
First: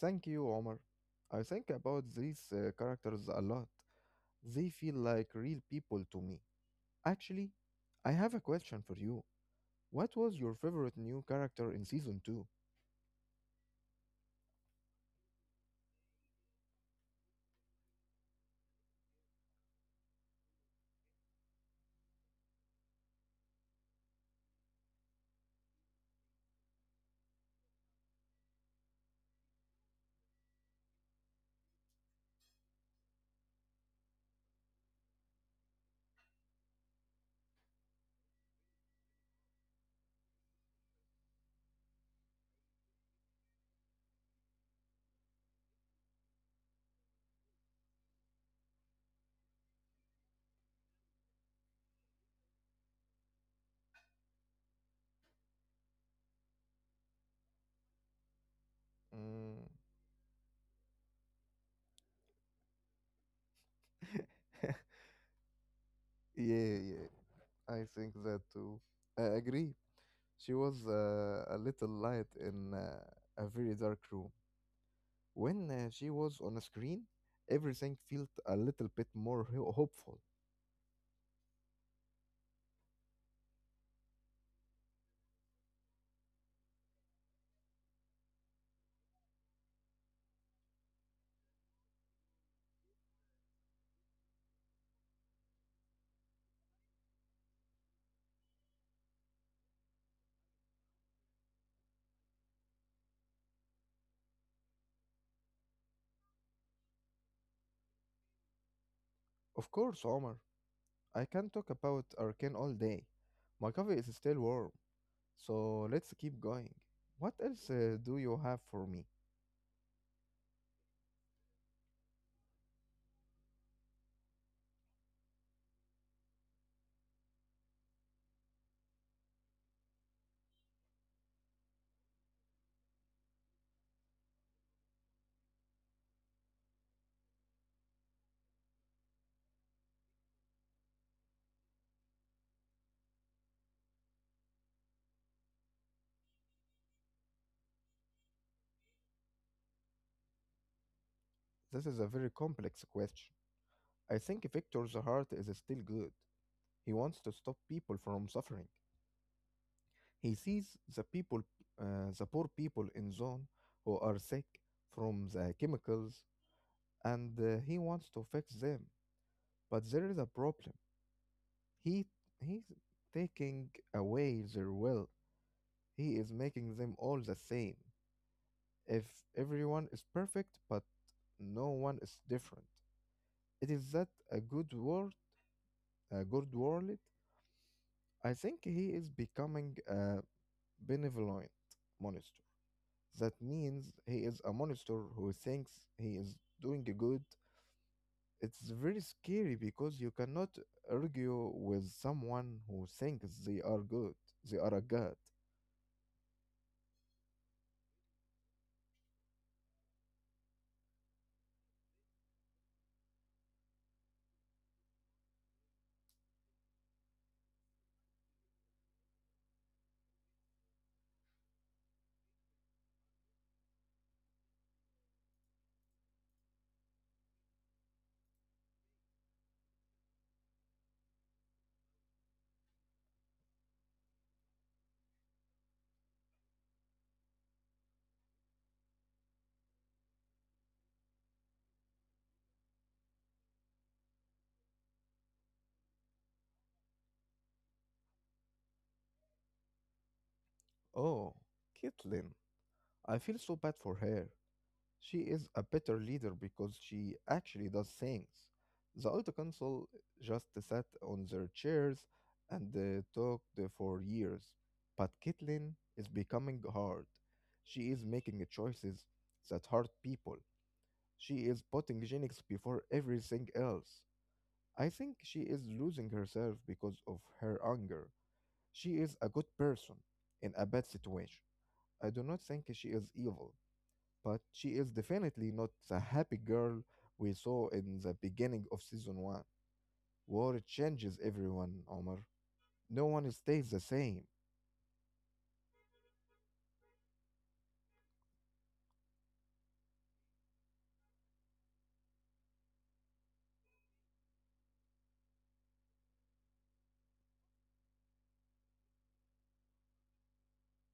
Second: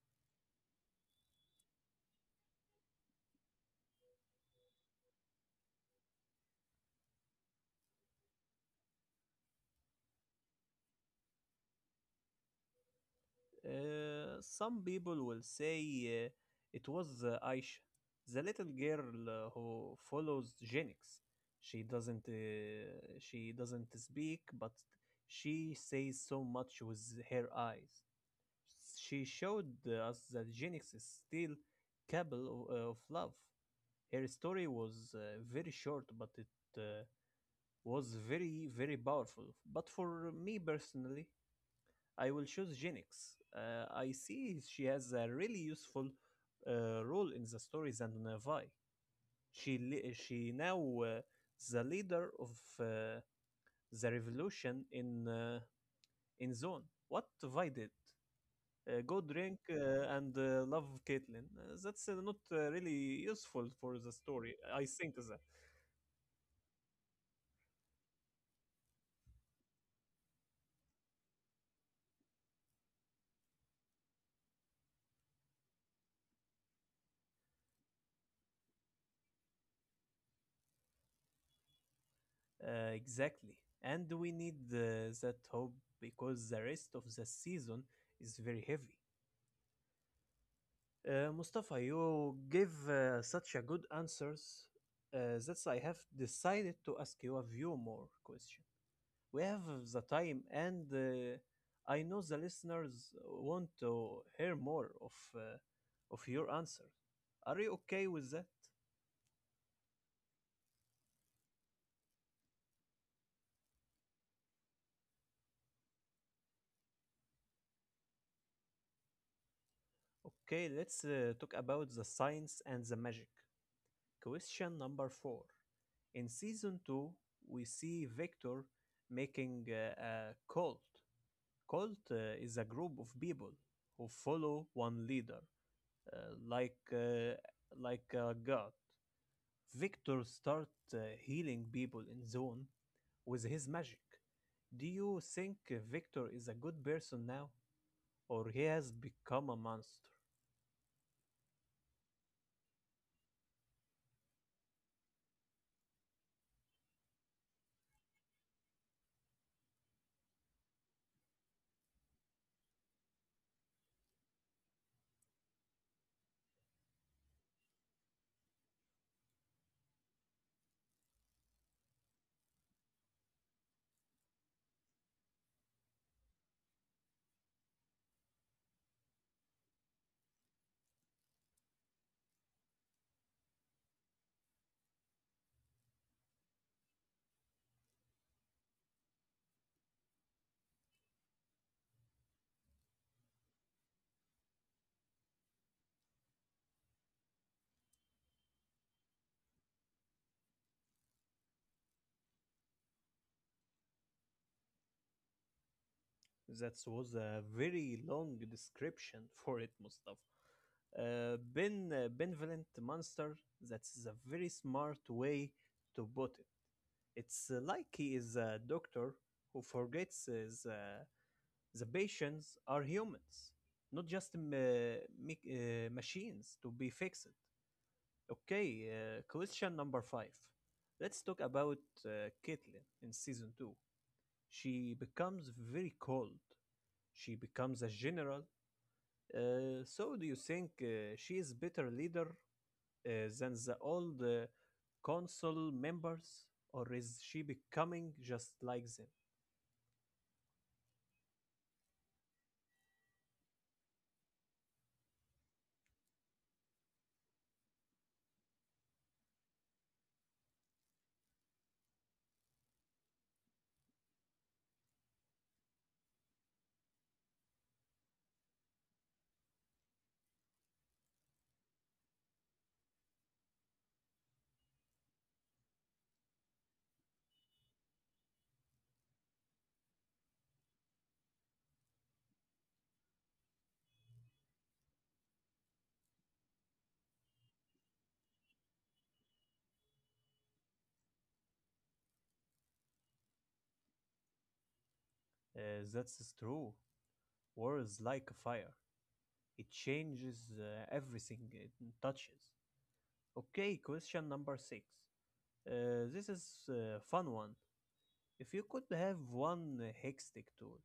S2: Thank you, Omar. I think about these characters a lot. They feel like real people to me. Actually, I have a question for you. What was your favorite new character in season 2?
S1: Some people will say uh, it was Aisha, the little girl who follows Genix. She doesn't speak, but she says so much with her eyes. She showed us that Genix is still capable of love. Her story was very short, but it uh, was very very powerful. But for me personally, I will choose Genix. I see she has a really useful role in the stories and Navai. She now the leader of uh, the revolution in Zone. What Vi did? Go drink
S2: Mm.
S1: and love Caitlyn. That's not really useful for the story. I think that
S2: Yeah, yeah, I think that too. I agree. She was a little light in a very dark room. When she was on a screen, everything felt a little bit more hopeful.
S1: exactly. And we need that hope because the rest of the season is very heavy. Mustafa, you give such a good answers that I have decided to ask you a few more questions. We have the time, and I know the listeners want to hear more of your answers. Are you okay with that?
S2: Of course, Omar. I can talk about Arcane all day. My coffee is still warm, so let's keep going. What else do you have for me?
S1: Okay, let's talk about the science and the magic. Question number four. In season two, we see Victor making a cult. Cult is a group of people who follow one leader, uh, like uh, like a god. Victor start uh, healing people in zone with his magic. Do you think Victor is a good person now, or he has become a monster?
S2: This is a very complex question. I think Victor's heart is still good. He wants to stop people from suffering. He sees the people, the poor people in zone who are sick from the chemicals, and he wants to fix them. But there is a problem. He he's taking away their will. He is making them all the same. If everyone is perfect but no one is different, it is that a good world, a good world. I think he is becoming a benevolent monster. That means he is a monster who thinks he is doing good. It's very scary because you cannot argue with someone who thinks they are good. They are a god.
S1: That was a very long description for it, Mustafa. Benevolent monster. That is a very smart way to put it. It's like he is a doctor who forgets the patients are humans, not just machines to be fixed. Okay, question number five. Let's talk about Caitlin in season two. She becomes very cold. She becomes a general. So, do you think she is better leader than the old council members, or is she becoming just like them?
S2: Oh, Caitlin, I feel so bad for her. She is a better leader because she actually does things. The old council just sat on their chairs and talked for years. But Caitlin is becoming hard. She is making choices that hurt people. She is putting genetics before everything else. I think she is losing herself because of her anger. She is a good person in a bad situation. I do not think she is evil, but she is definitely not the happy girl we saw in the beginning of season one. War changes everyone, Omar. No one stays the same.
S1: That's true. War is like a fire. It changes everything it touches. Okay, question number six. This is a fun one. If you could have one hextech tool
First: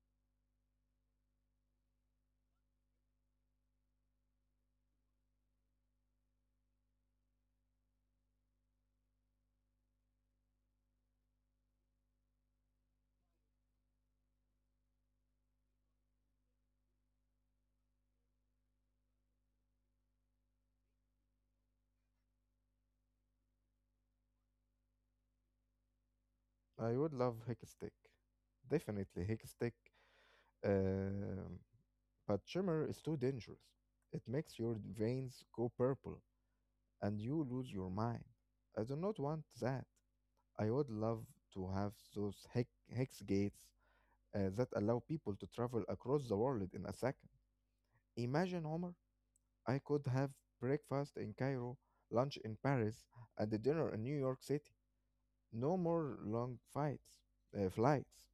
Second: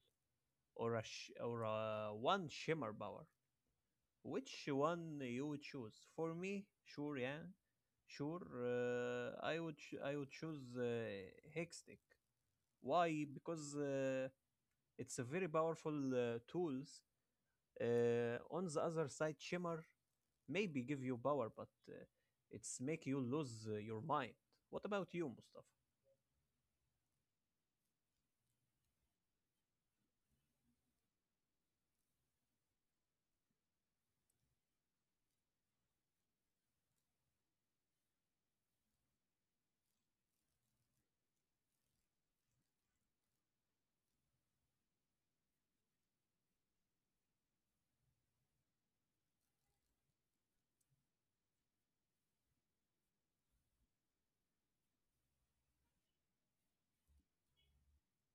S1: or a sh- or a one shimmer power, which one you would choose? For me, sure, yeah, sure. Uh, I would choose hextech. Why? Because it's a very powerful tools. On the other side, Shimmer maybe give you power, but it's make you lose your mind. What about you, Mustafa?
S2: I would love Hickstick. Definitely Hickstick. Um, but Shimmer is too dangerous. It makes your veins go purple and you lose your mind. I do not want that. I would love to have those hex gates that allow people to travel across the world in a second. Imagine, Omar, I could have breakfast in Cairo, lunch in Paris, and a dinner in New York City. No more long flights,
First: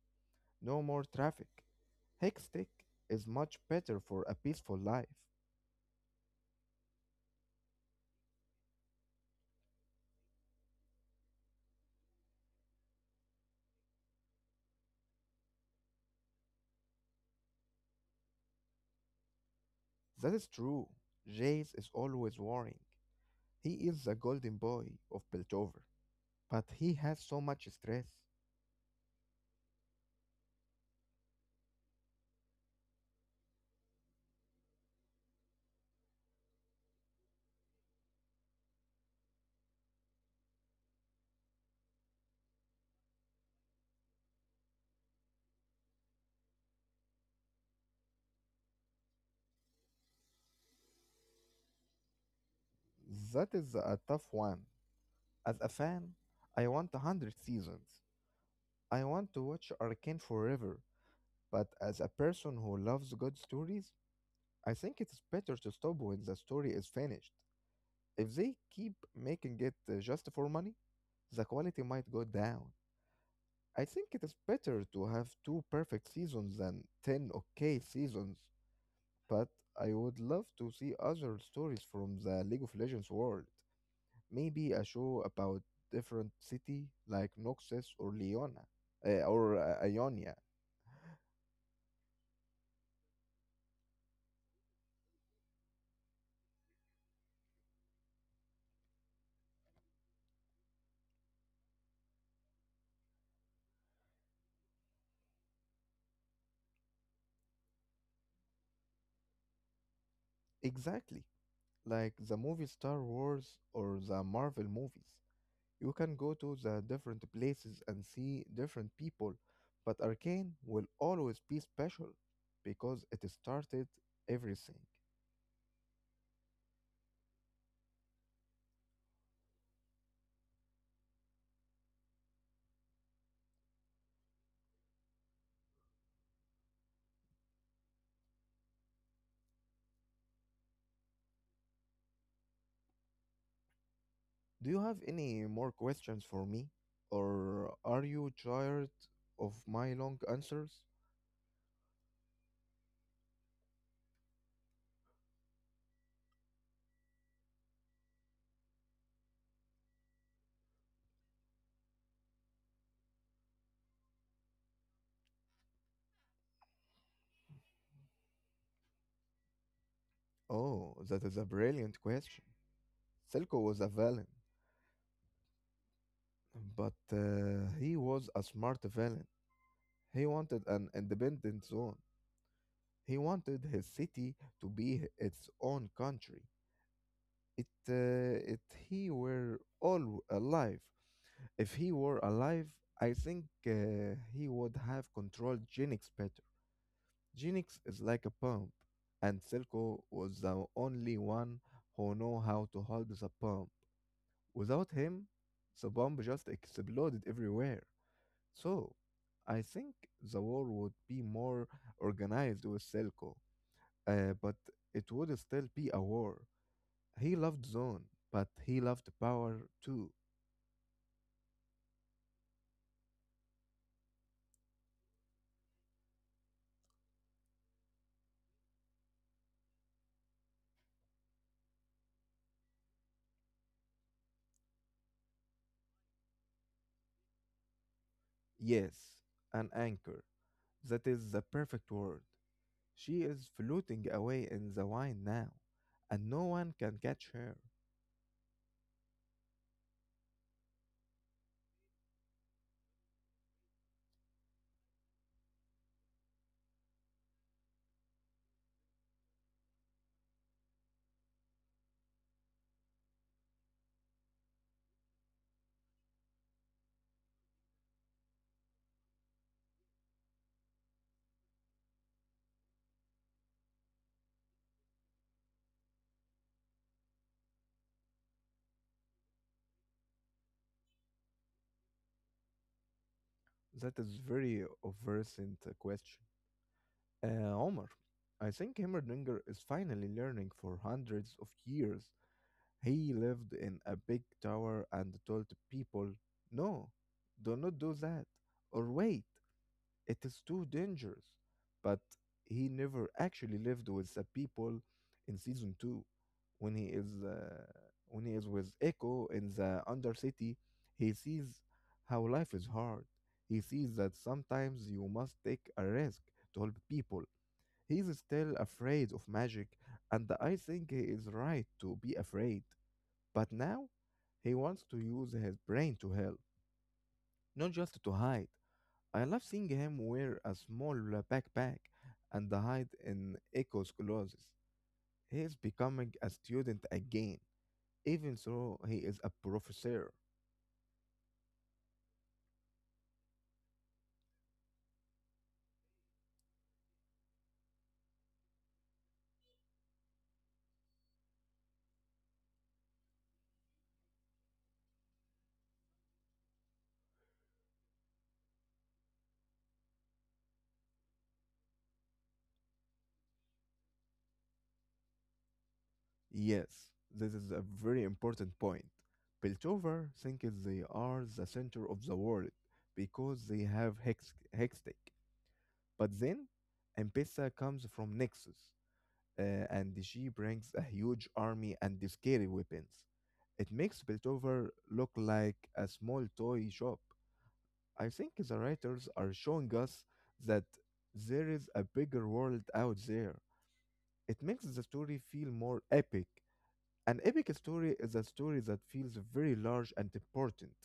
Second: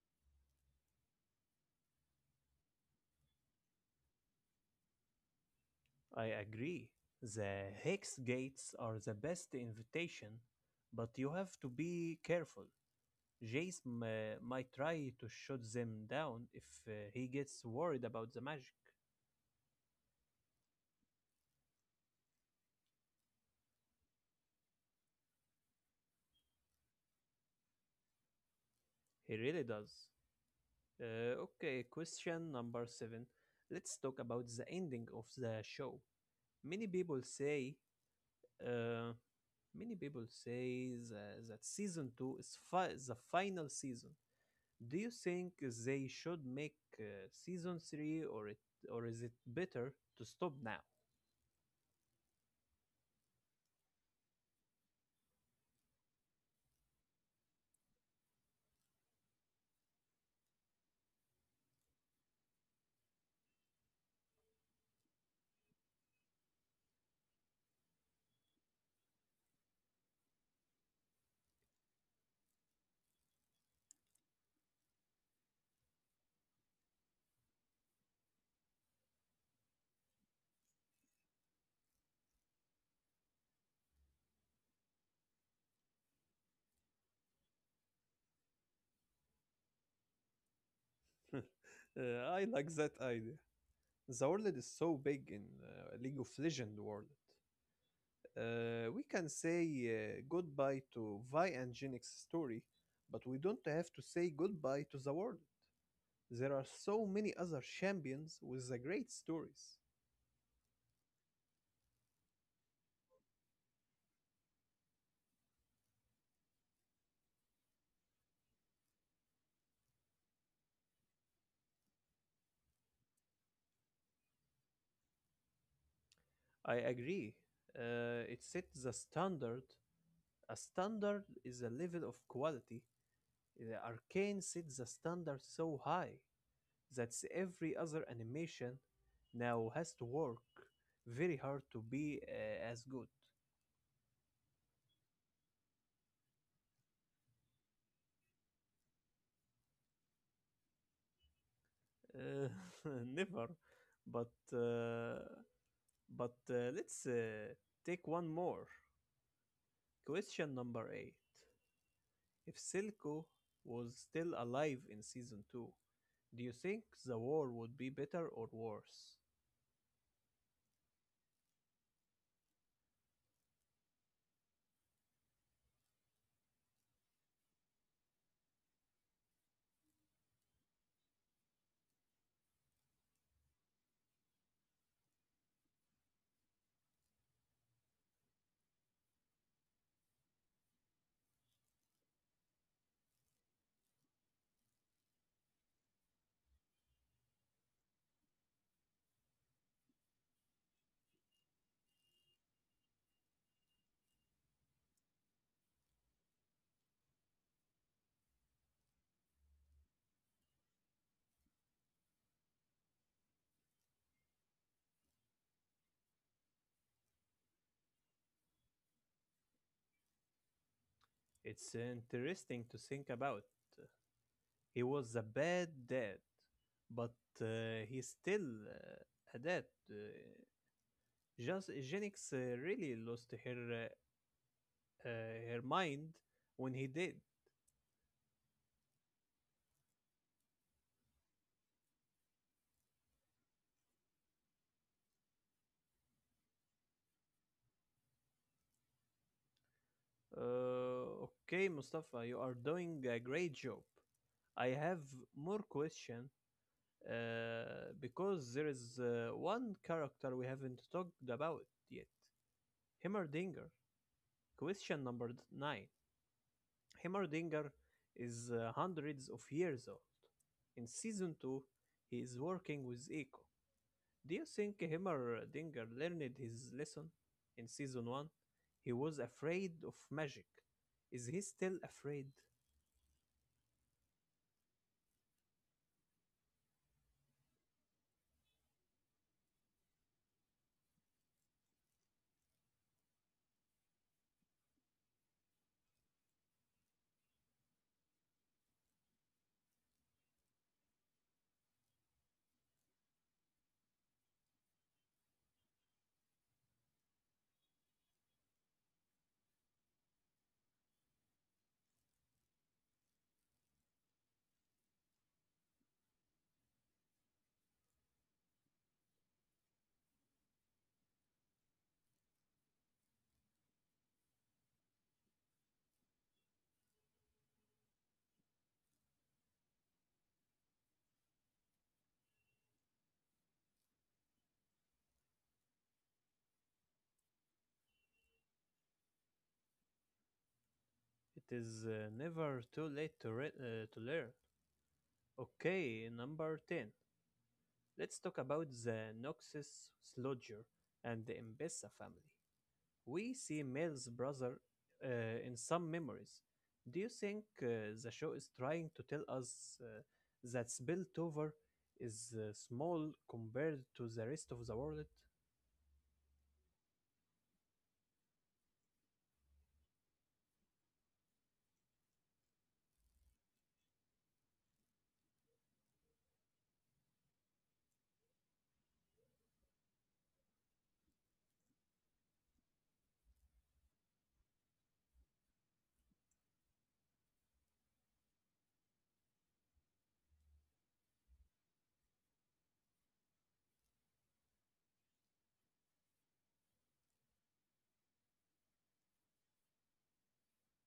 S2: no more traffic. Hextech is much better for a peaceful life.
S1: I agree. The hex gates are the best invitation, but you have to be careful. Jace might try to shoot them down if he gets worried about the magic.
S2: That is true. Jace is always worrying. He is the golden boy of Piltover, but he has so much stress.
S1: He really does. Okay, question number seven. Let's talk about the ending of the show. Many people say uh, Many people say that season two is the final season. Do you think they should make season three, or is it better to stop now?
S2: That is a tough one. As a fan, I want a hundred seasons. I want to watch Arcane forever. But as a person who loves good stories, I think it's better to stop when the story is finished. If they keep making it just for money, the quality might go down. I think it is better to have two perfect seasons than 10 okay seasons. But I would love to see other stories from the League of Legends world. Maybe a show about different city like Noxus or Leona or Ionia.
S1: I like that idea. The world is so big in League of Legends world. We can say goodbye to Vi and Jinx's story, but we don't have to say goodbye to the world. There are so many other champions with the great stories.
S2: Exactly, like the movie Star Wars or the Marvel movies. You can go to the different places and see different people, but Arcane will always be special because it started everything.
S1: I agree. It sets the standard. A standard is a level of quality. The Arcane sets the standard so high that every other animation now has to work very hard to be as good.
S2: Do you have any more questions for me? Or are you tired of my long answers?
S1: Uh, Never. But uh, but let's take one more. Question number eight. If Silco was still alive in season two, do you think the war would be better or worse?
S2: Oh, that is a brilliant question. Silco was a villain, but he was a smart villain. He wanted an independent zone. He wanted his city to be its own country. It he were all alive. If he were alive, I think he would have controlled Genix better. Genix is like a pump, and Silco was the only one who know how to hold the pump. Without him, the bomb just exploded everywhere. So, I think the war would be more organized with Silco, but it would still be a war. He loved zone, but he loved power too.
S1: It's interesting to think about. He was a bad dad, but he's still uh, a dad. Just Genix really lost her her mind when he did.
S2: Yes, an anchor. That is the perfect word. She is floating away in the wine now, and no one can catch her.
S1: Okay, Mustafa, you are doing a great job. I have more questions, because there is one character we haven't talked about yet, Himmerdinger. Question number nine. Himmerdinger is hundreds of years old. In season two, he is working with Eco. Do you think Himmerdinger learned his lesson? In season one, he was afraid of magic. Is he still afraid?
S2: That is very obverse question. Omar, I think Heimerdinger is finally learning for hundreds of years. He lived in a big tower and told people, no, do not do that. Or wait, it is too dangerous. But he never actually lived with the people in season two. When he is uh, when he is with Echo in the Undercity, he sees how life is hard. He sees that sometimes you must take a risk to help people. He is still afraid of magic, and I think he is right to be afraid. But now, he wants to use his brain to help, not just to hide. I love seeing him wear a small backpack and hide in Echo's clothes. He is becoming a student again, even though he is a professor.
S1: It is never too late to, to learn. Okay, number 10. Let's talk about the Noxus Sludger and the Mbessa family. We see Mel's brother in some memories. Do you think the show is trying to tell us that Spiltover is small compared to the rest of the world?
S2: Yes, this is a very important point. Piltover thinks they are the center of the world because they have Hextech. But then, Ambessa comes from Nexus, and she brings a huge army and scary weapons. It makes Piltover look like a small toy shop. I think the writers are showing us that there is a bigger world out there. It makes the story feel more epic. An epic story is a story that feels very large and important.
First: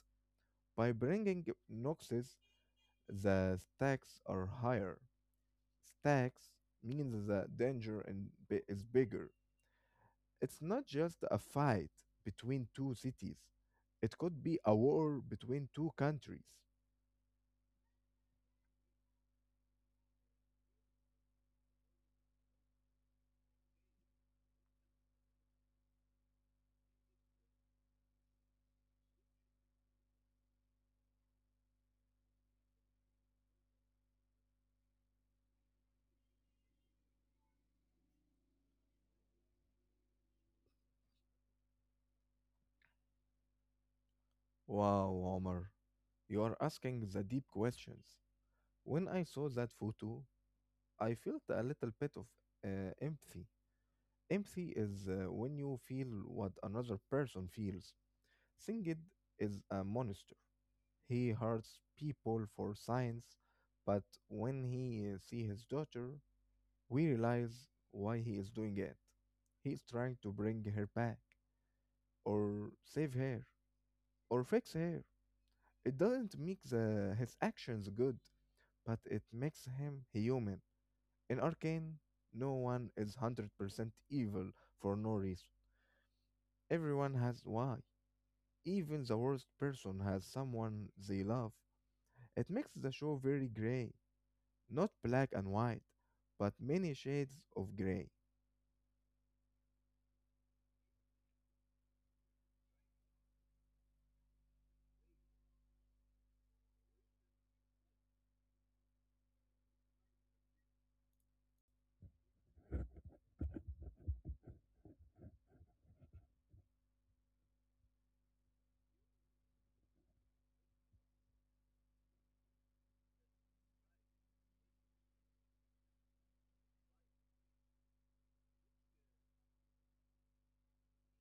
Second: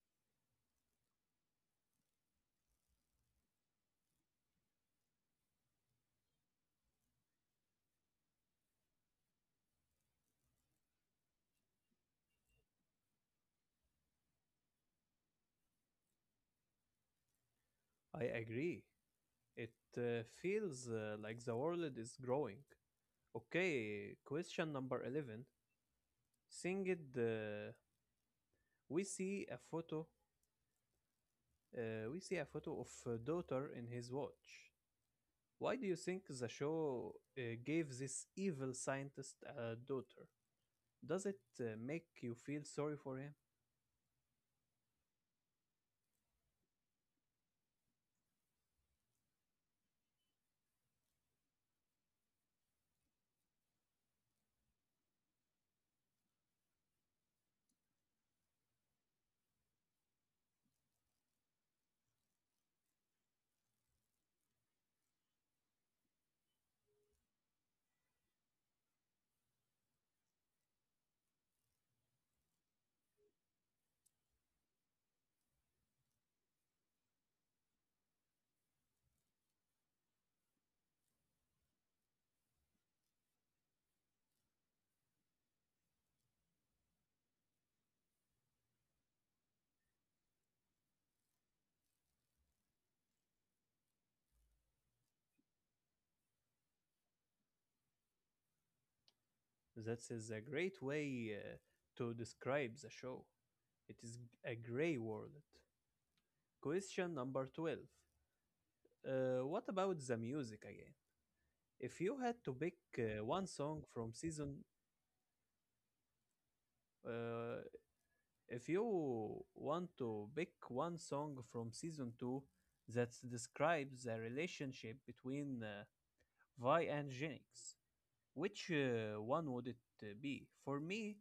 S2: By bringing Noxus, the stakes are higher. Stacks means the danger and is bigger. It's not just a fight between two cities, it could be a war between two countries.
S1: I agree. It feels like the world is growing. Okay, question number 11. Seeing it, we see a photo. We see a photo of a daughter in his watch. Why do you think the show gave this evil scientist a daughter? Does it make you feel sorry for him?
S2: Wow, Omar, you are asking the deep questions. When I saw that photo, I felt a little bit of empathy. Empathy is when you feel what another person feels. Singed is a monster. He hurts people for science, but when he see his daughter, we realize why he is doing it. He is trying to bring her back, or save her, or fix her. It doesn't make the, his actions good, but it makes him human. In Arcane, no one is 100% evil for no reason. Everyone has why. Even the worst person has someone they love. It makes the show very gray, not black and white, but many shades of gray.
S1: That is a great way to describe the show. It is a gray world. Question number 12. What about the music again? If you had to pick one song from season uh, if you want to pick one song from season two that describes the relationship between Vi and Genix, which one would it be? For me,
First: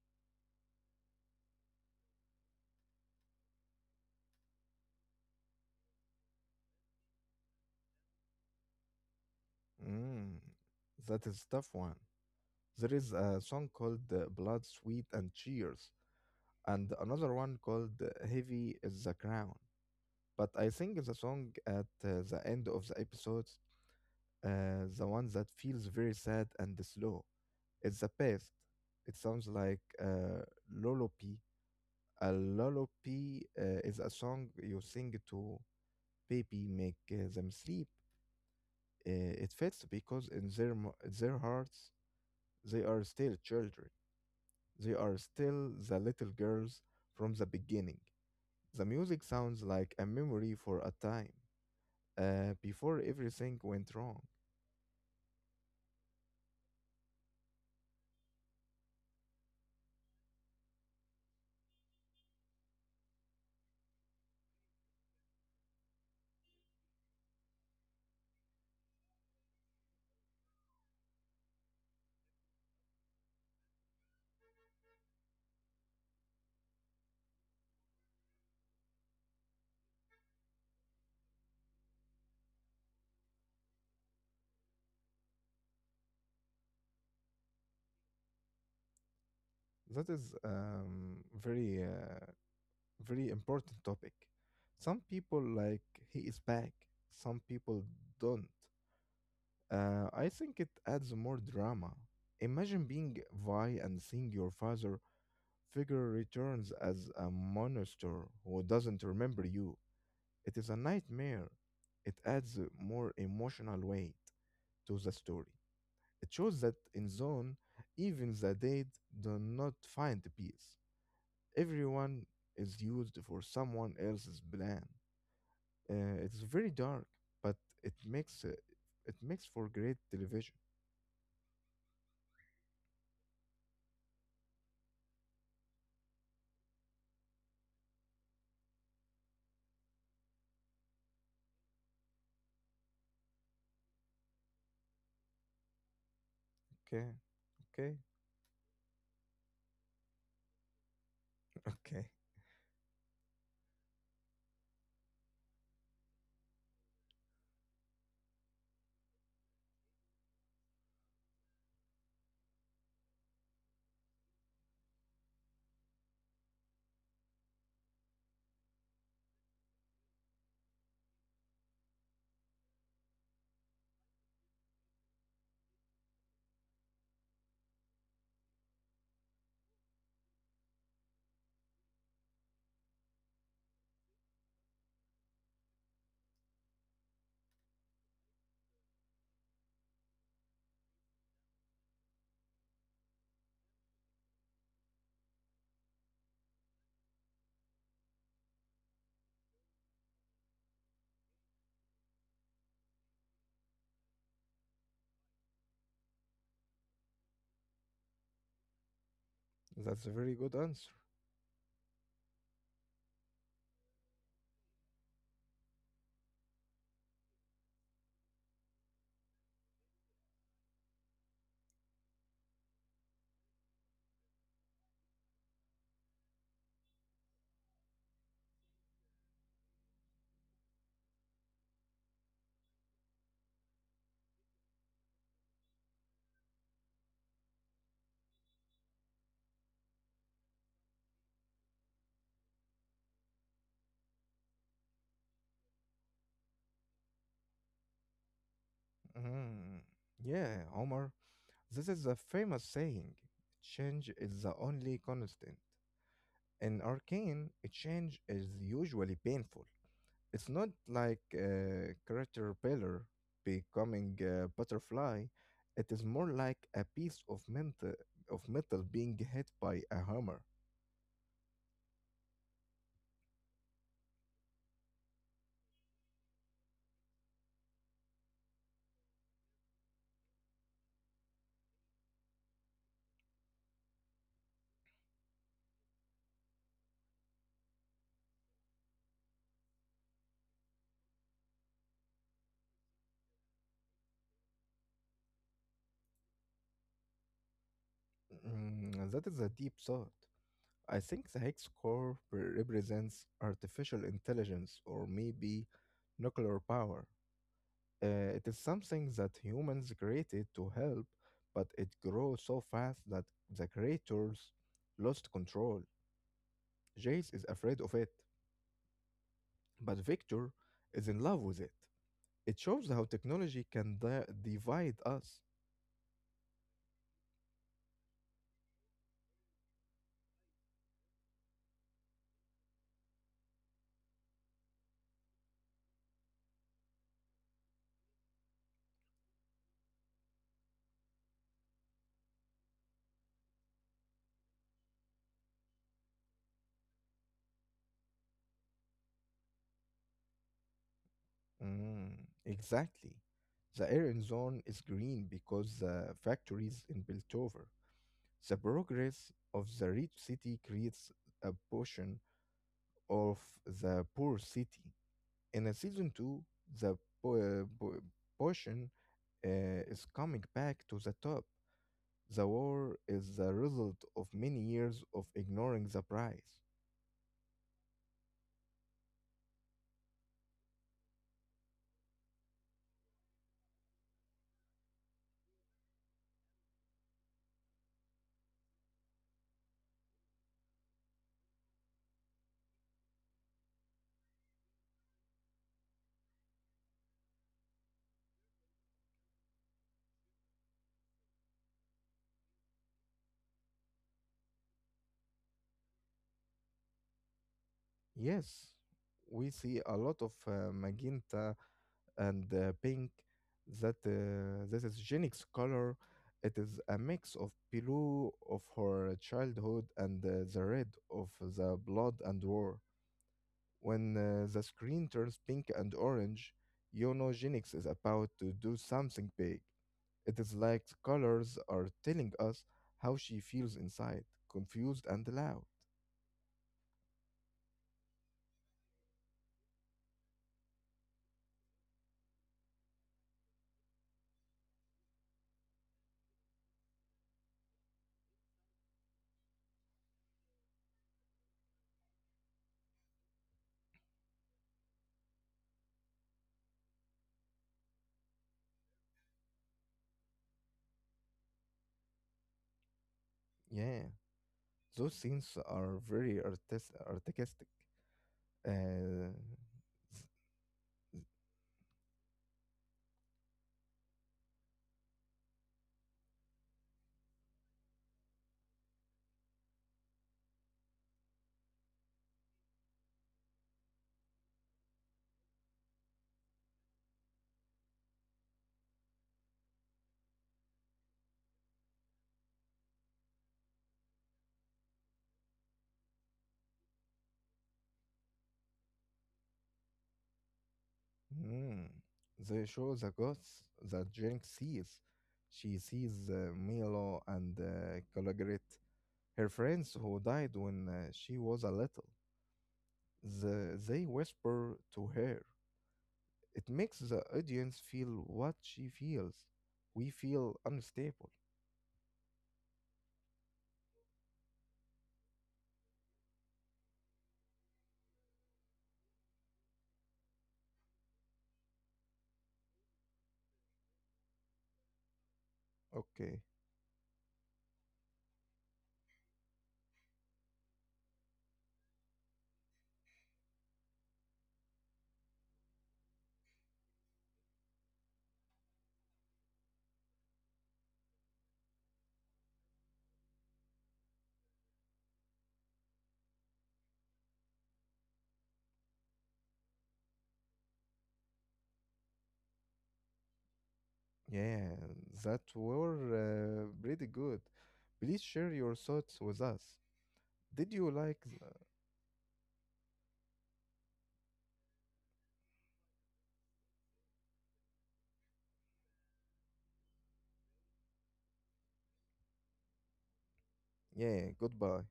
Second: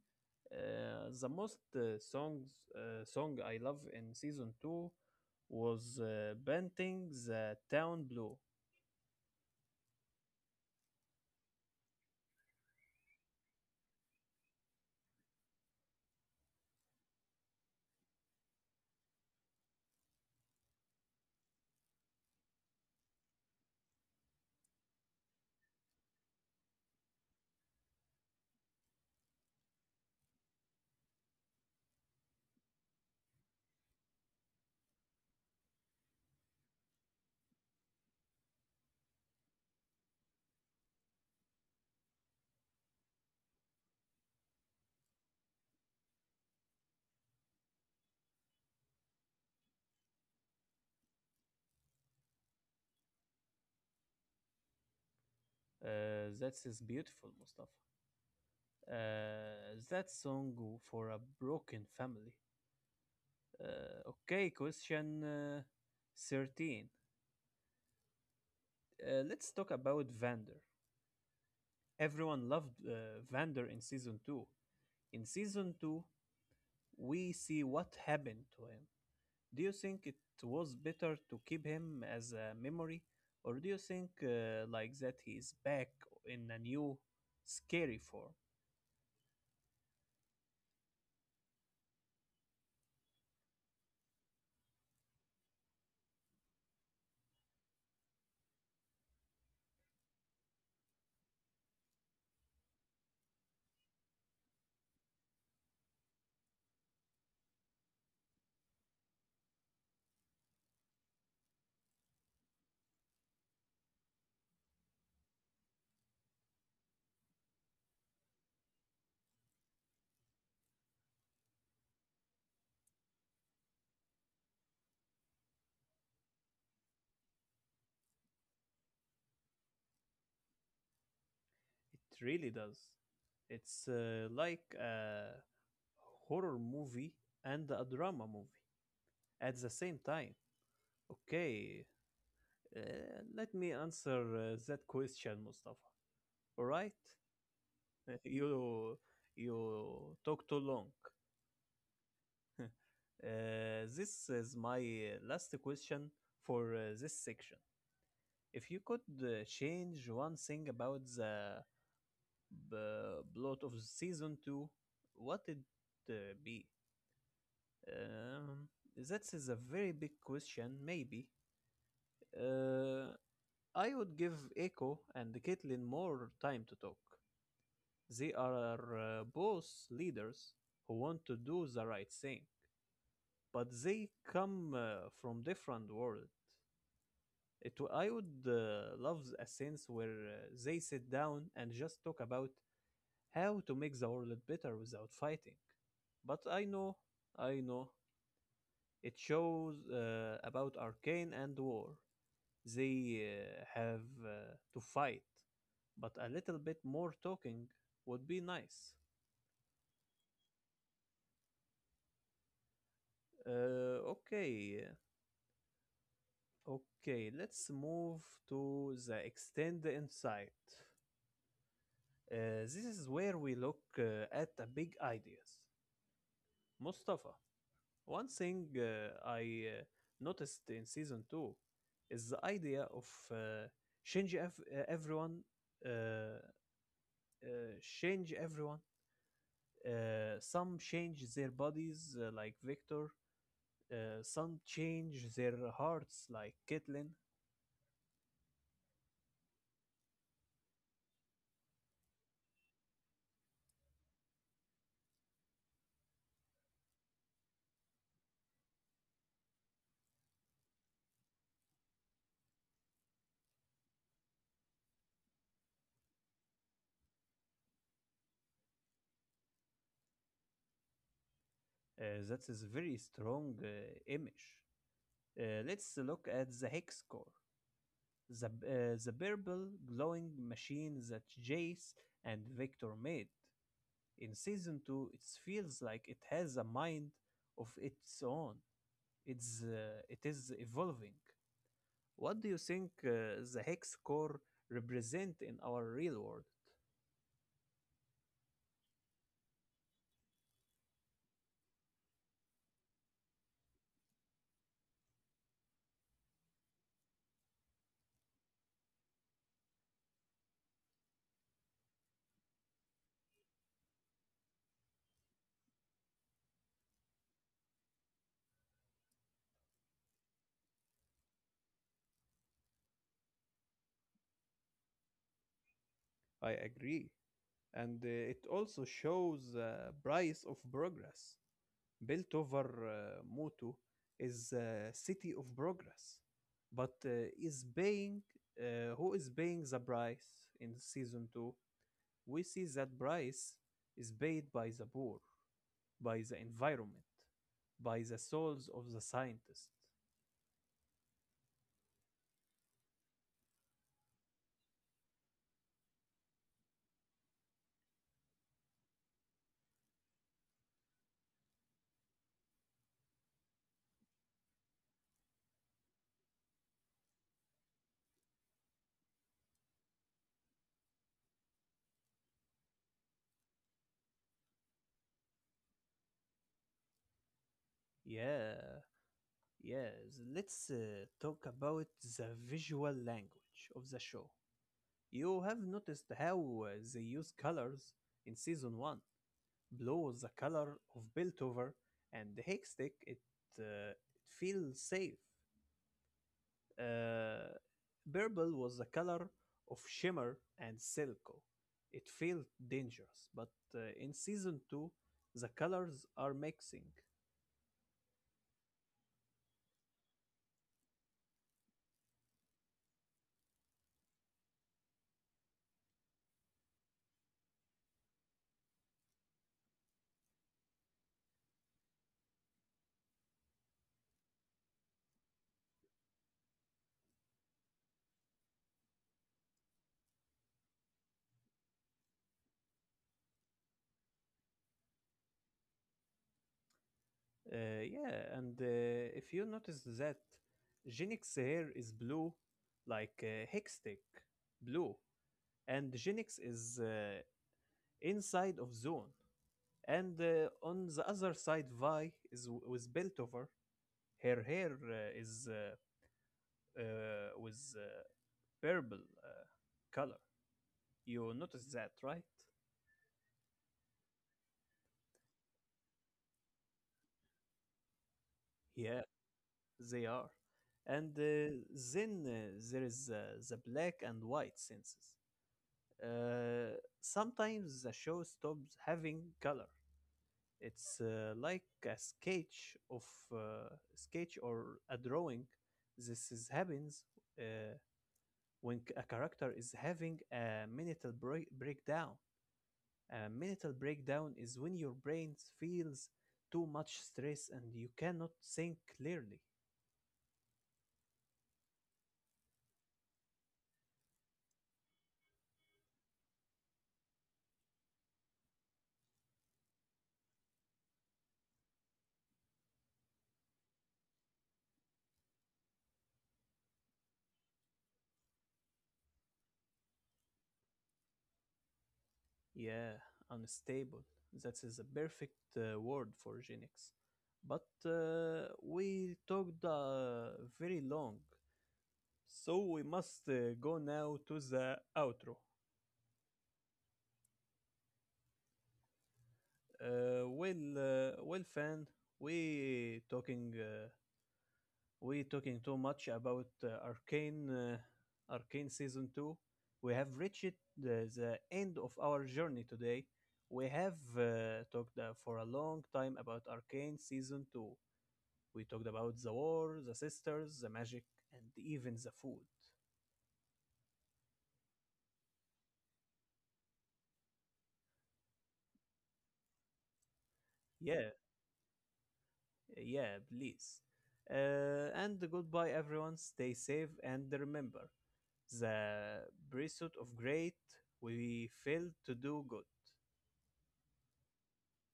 S1: the most songs song I love in season two was Painting the Town Blue.
S2: Mm, that is a tough one. There is a song called Blood, Sweat, and Tears, and another one called Heavy is the Crown. But I think the song at the end of the episode, the one that feels very sad and slow, it's the best. It sounds like a lullaby. A lullaby is a song you sing to baby, make them sleep. Uh, it fits because in their hearts, they are still children. They are still the little girls from the beginning. The music sounds like a memory for a time before everything went wrong.
S1: That is beautiful, Mustafa. That song for a broken family. Uh, okay, question 13. Let's talk about Vander. Everyone loved Vander in season 2. In season 2, we see what happened to him. Do you think it was better to keep him as a memory, or do you think like that he's back in a new scary form?
S2: That is very important topic. Some people like he is back. Some people don't. I think it adds more drama. Imagine being Vi and seeing your father figure returns as a monster who doesn't remember you. It is a nightmare. It adds a more emotional weight to the story. It shows that in Zone, even the dead do not find peace. Everyone is used for someone else's plan. It's very dark, but it makes uh, it makes for great television.
S1: It really does. It's like a horror movie and a drama movie at the same time. Okay, Uh, let me answer that question, Mustafa. All right?
S2: Okay, okay.
S1: You you talk too long.
S2: Okay.
S1: This is my last question for this section. If you could change one thing about the plot of season two, what it be? Um, that is a very big question. Maybe. Uh, I would give Echo and Caitlin more time to talk. They are both leaders who want to do the right thing, but they come from different world. I would love a sense where they sit down and just talk about how to make the world better without fighting. But I know, it shows about Arcane and War. They have to fight, but a little bit more talking would be nice.
S2: That's a very good answer.
S1: Uh, okay, Okay, let's move to the extend insight. This is where we look at the big ideas. Mustafa, one thing I noticed in season two is the idea of uh, change ev- uh, everyone, uh, uh, change everyone. Some change their bodies, like Victor. Some change their hearts, like Caitlin.
S2: Mhm. Yeah, Omar. This is a famous saying. Change is the only constant. In Arcane, a change is usually painful. It's not like a caterpillar becoming a butterfly. It is more like a piece of metal being hit by a hammer.
S1: That is very strong image. Let's look at the hex core, the, uh, the purple glowing machine that Jace and Victor made. In season 2, it feels like it has a mind of its own. It is evolving. What do you think the hex core represent in our real world?
S2: Mm, that is a deep thought. I think the hex core represents artificial intelligence or maybe nuclear power. It is something that humans created to help, but it grew so fast that the creators lost control. Jace is afraid of it, but Victor is in love with it. It shows how technology can divide us.
S1: I agree. And it also shows the price of progress. Built over motto is city of progress, but is paying who is paying the price in season 2. We see that price is paid by the poor, by the environment, by the souls of the scientists.
S2: Mm, exactly. The Iron Zone is green because the factories in Piltover. The progress of the rich city creates a portion of the poor city. In a season two, the po- uh, po- portion is coming back to the top. The war is the result of many years of ignoring the price.
S1: Yeah, yeah, let's talk about the visual language of the show. You have noticed how they use colors in season 1. Blue was the color of Piltover, and the Hextech it it feels safe. Uh, purple was the color of Shimmer and Silco. It felt dangerous, but in season two, the colors are mixing.
S2: Yes, we see a lot of magenta and pink. That this is Jenny's color. It is a mix of blue of her childhood and the red of the blood and war. When the screen turns pink and orange, you know Genix is about to do something big. It is like the colors are telling us how she feels inside, confused and loud.
S1: Yeah, and if you notice that, Genix hair is blue, like Hextech blue, and Genix is inside of Zone. And on the other side, Vi was built over. Her hair is was purple color. You notice that, right?
S2: Yeah, those scenes are very artistic.
S1: Yeah,
S2: Uh,
S1: they are. And then there is the black and white senses. Sometimes the show stops having color. It's like a uh, sketch or a drawing. This is happens uh, when a character is having a breakdown. A mental breakdown is when your brain feels too much stress and you cannot think clearly.
S2: Mm. They show the ghosts that Jinx sees. She sees Milo and Calogrit. Her friends who died when she was a little, the, they whisper to her. It makes the audience feel what she feels. We feel unstable.
S1: Yeah, unstable. That is a perfect word for Genix. But we talked very long, so we must go now to the outro.
S2: Okay.
S1: Well, fan, we talking. Uh, we talking too much about Arcane Season 2. We have reached the end of our journey today. We have talked for a long time about Arcane Season 2. We talked about the war, the sisters, the magic, and even the food.
S2: Yeah, that were pretty good. Please share your thoughts with us. Did you
S1: Yeah,
S2: like?
S1: yeah, please. And goodbye, everyone. Stay safe and remember the pursuit of great we fail to do good.
S2: Yeah, goodbye.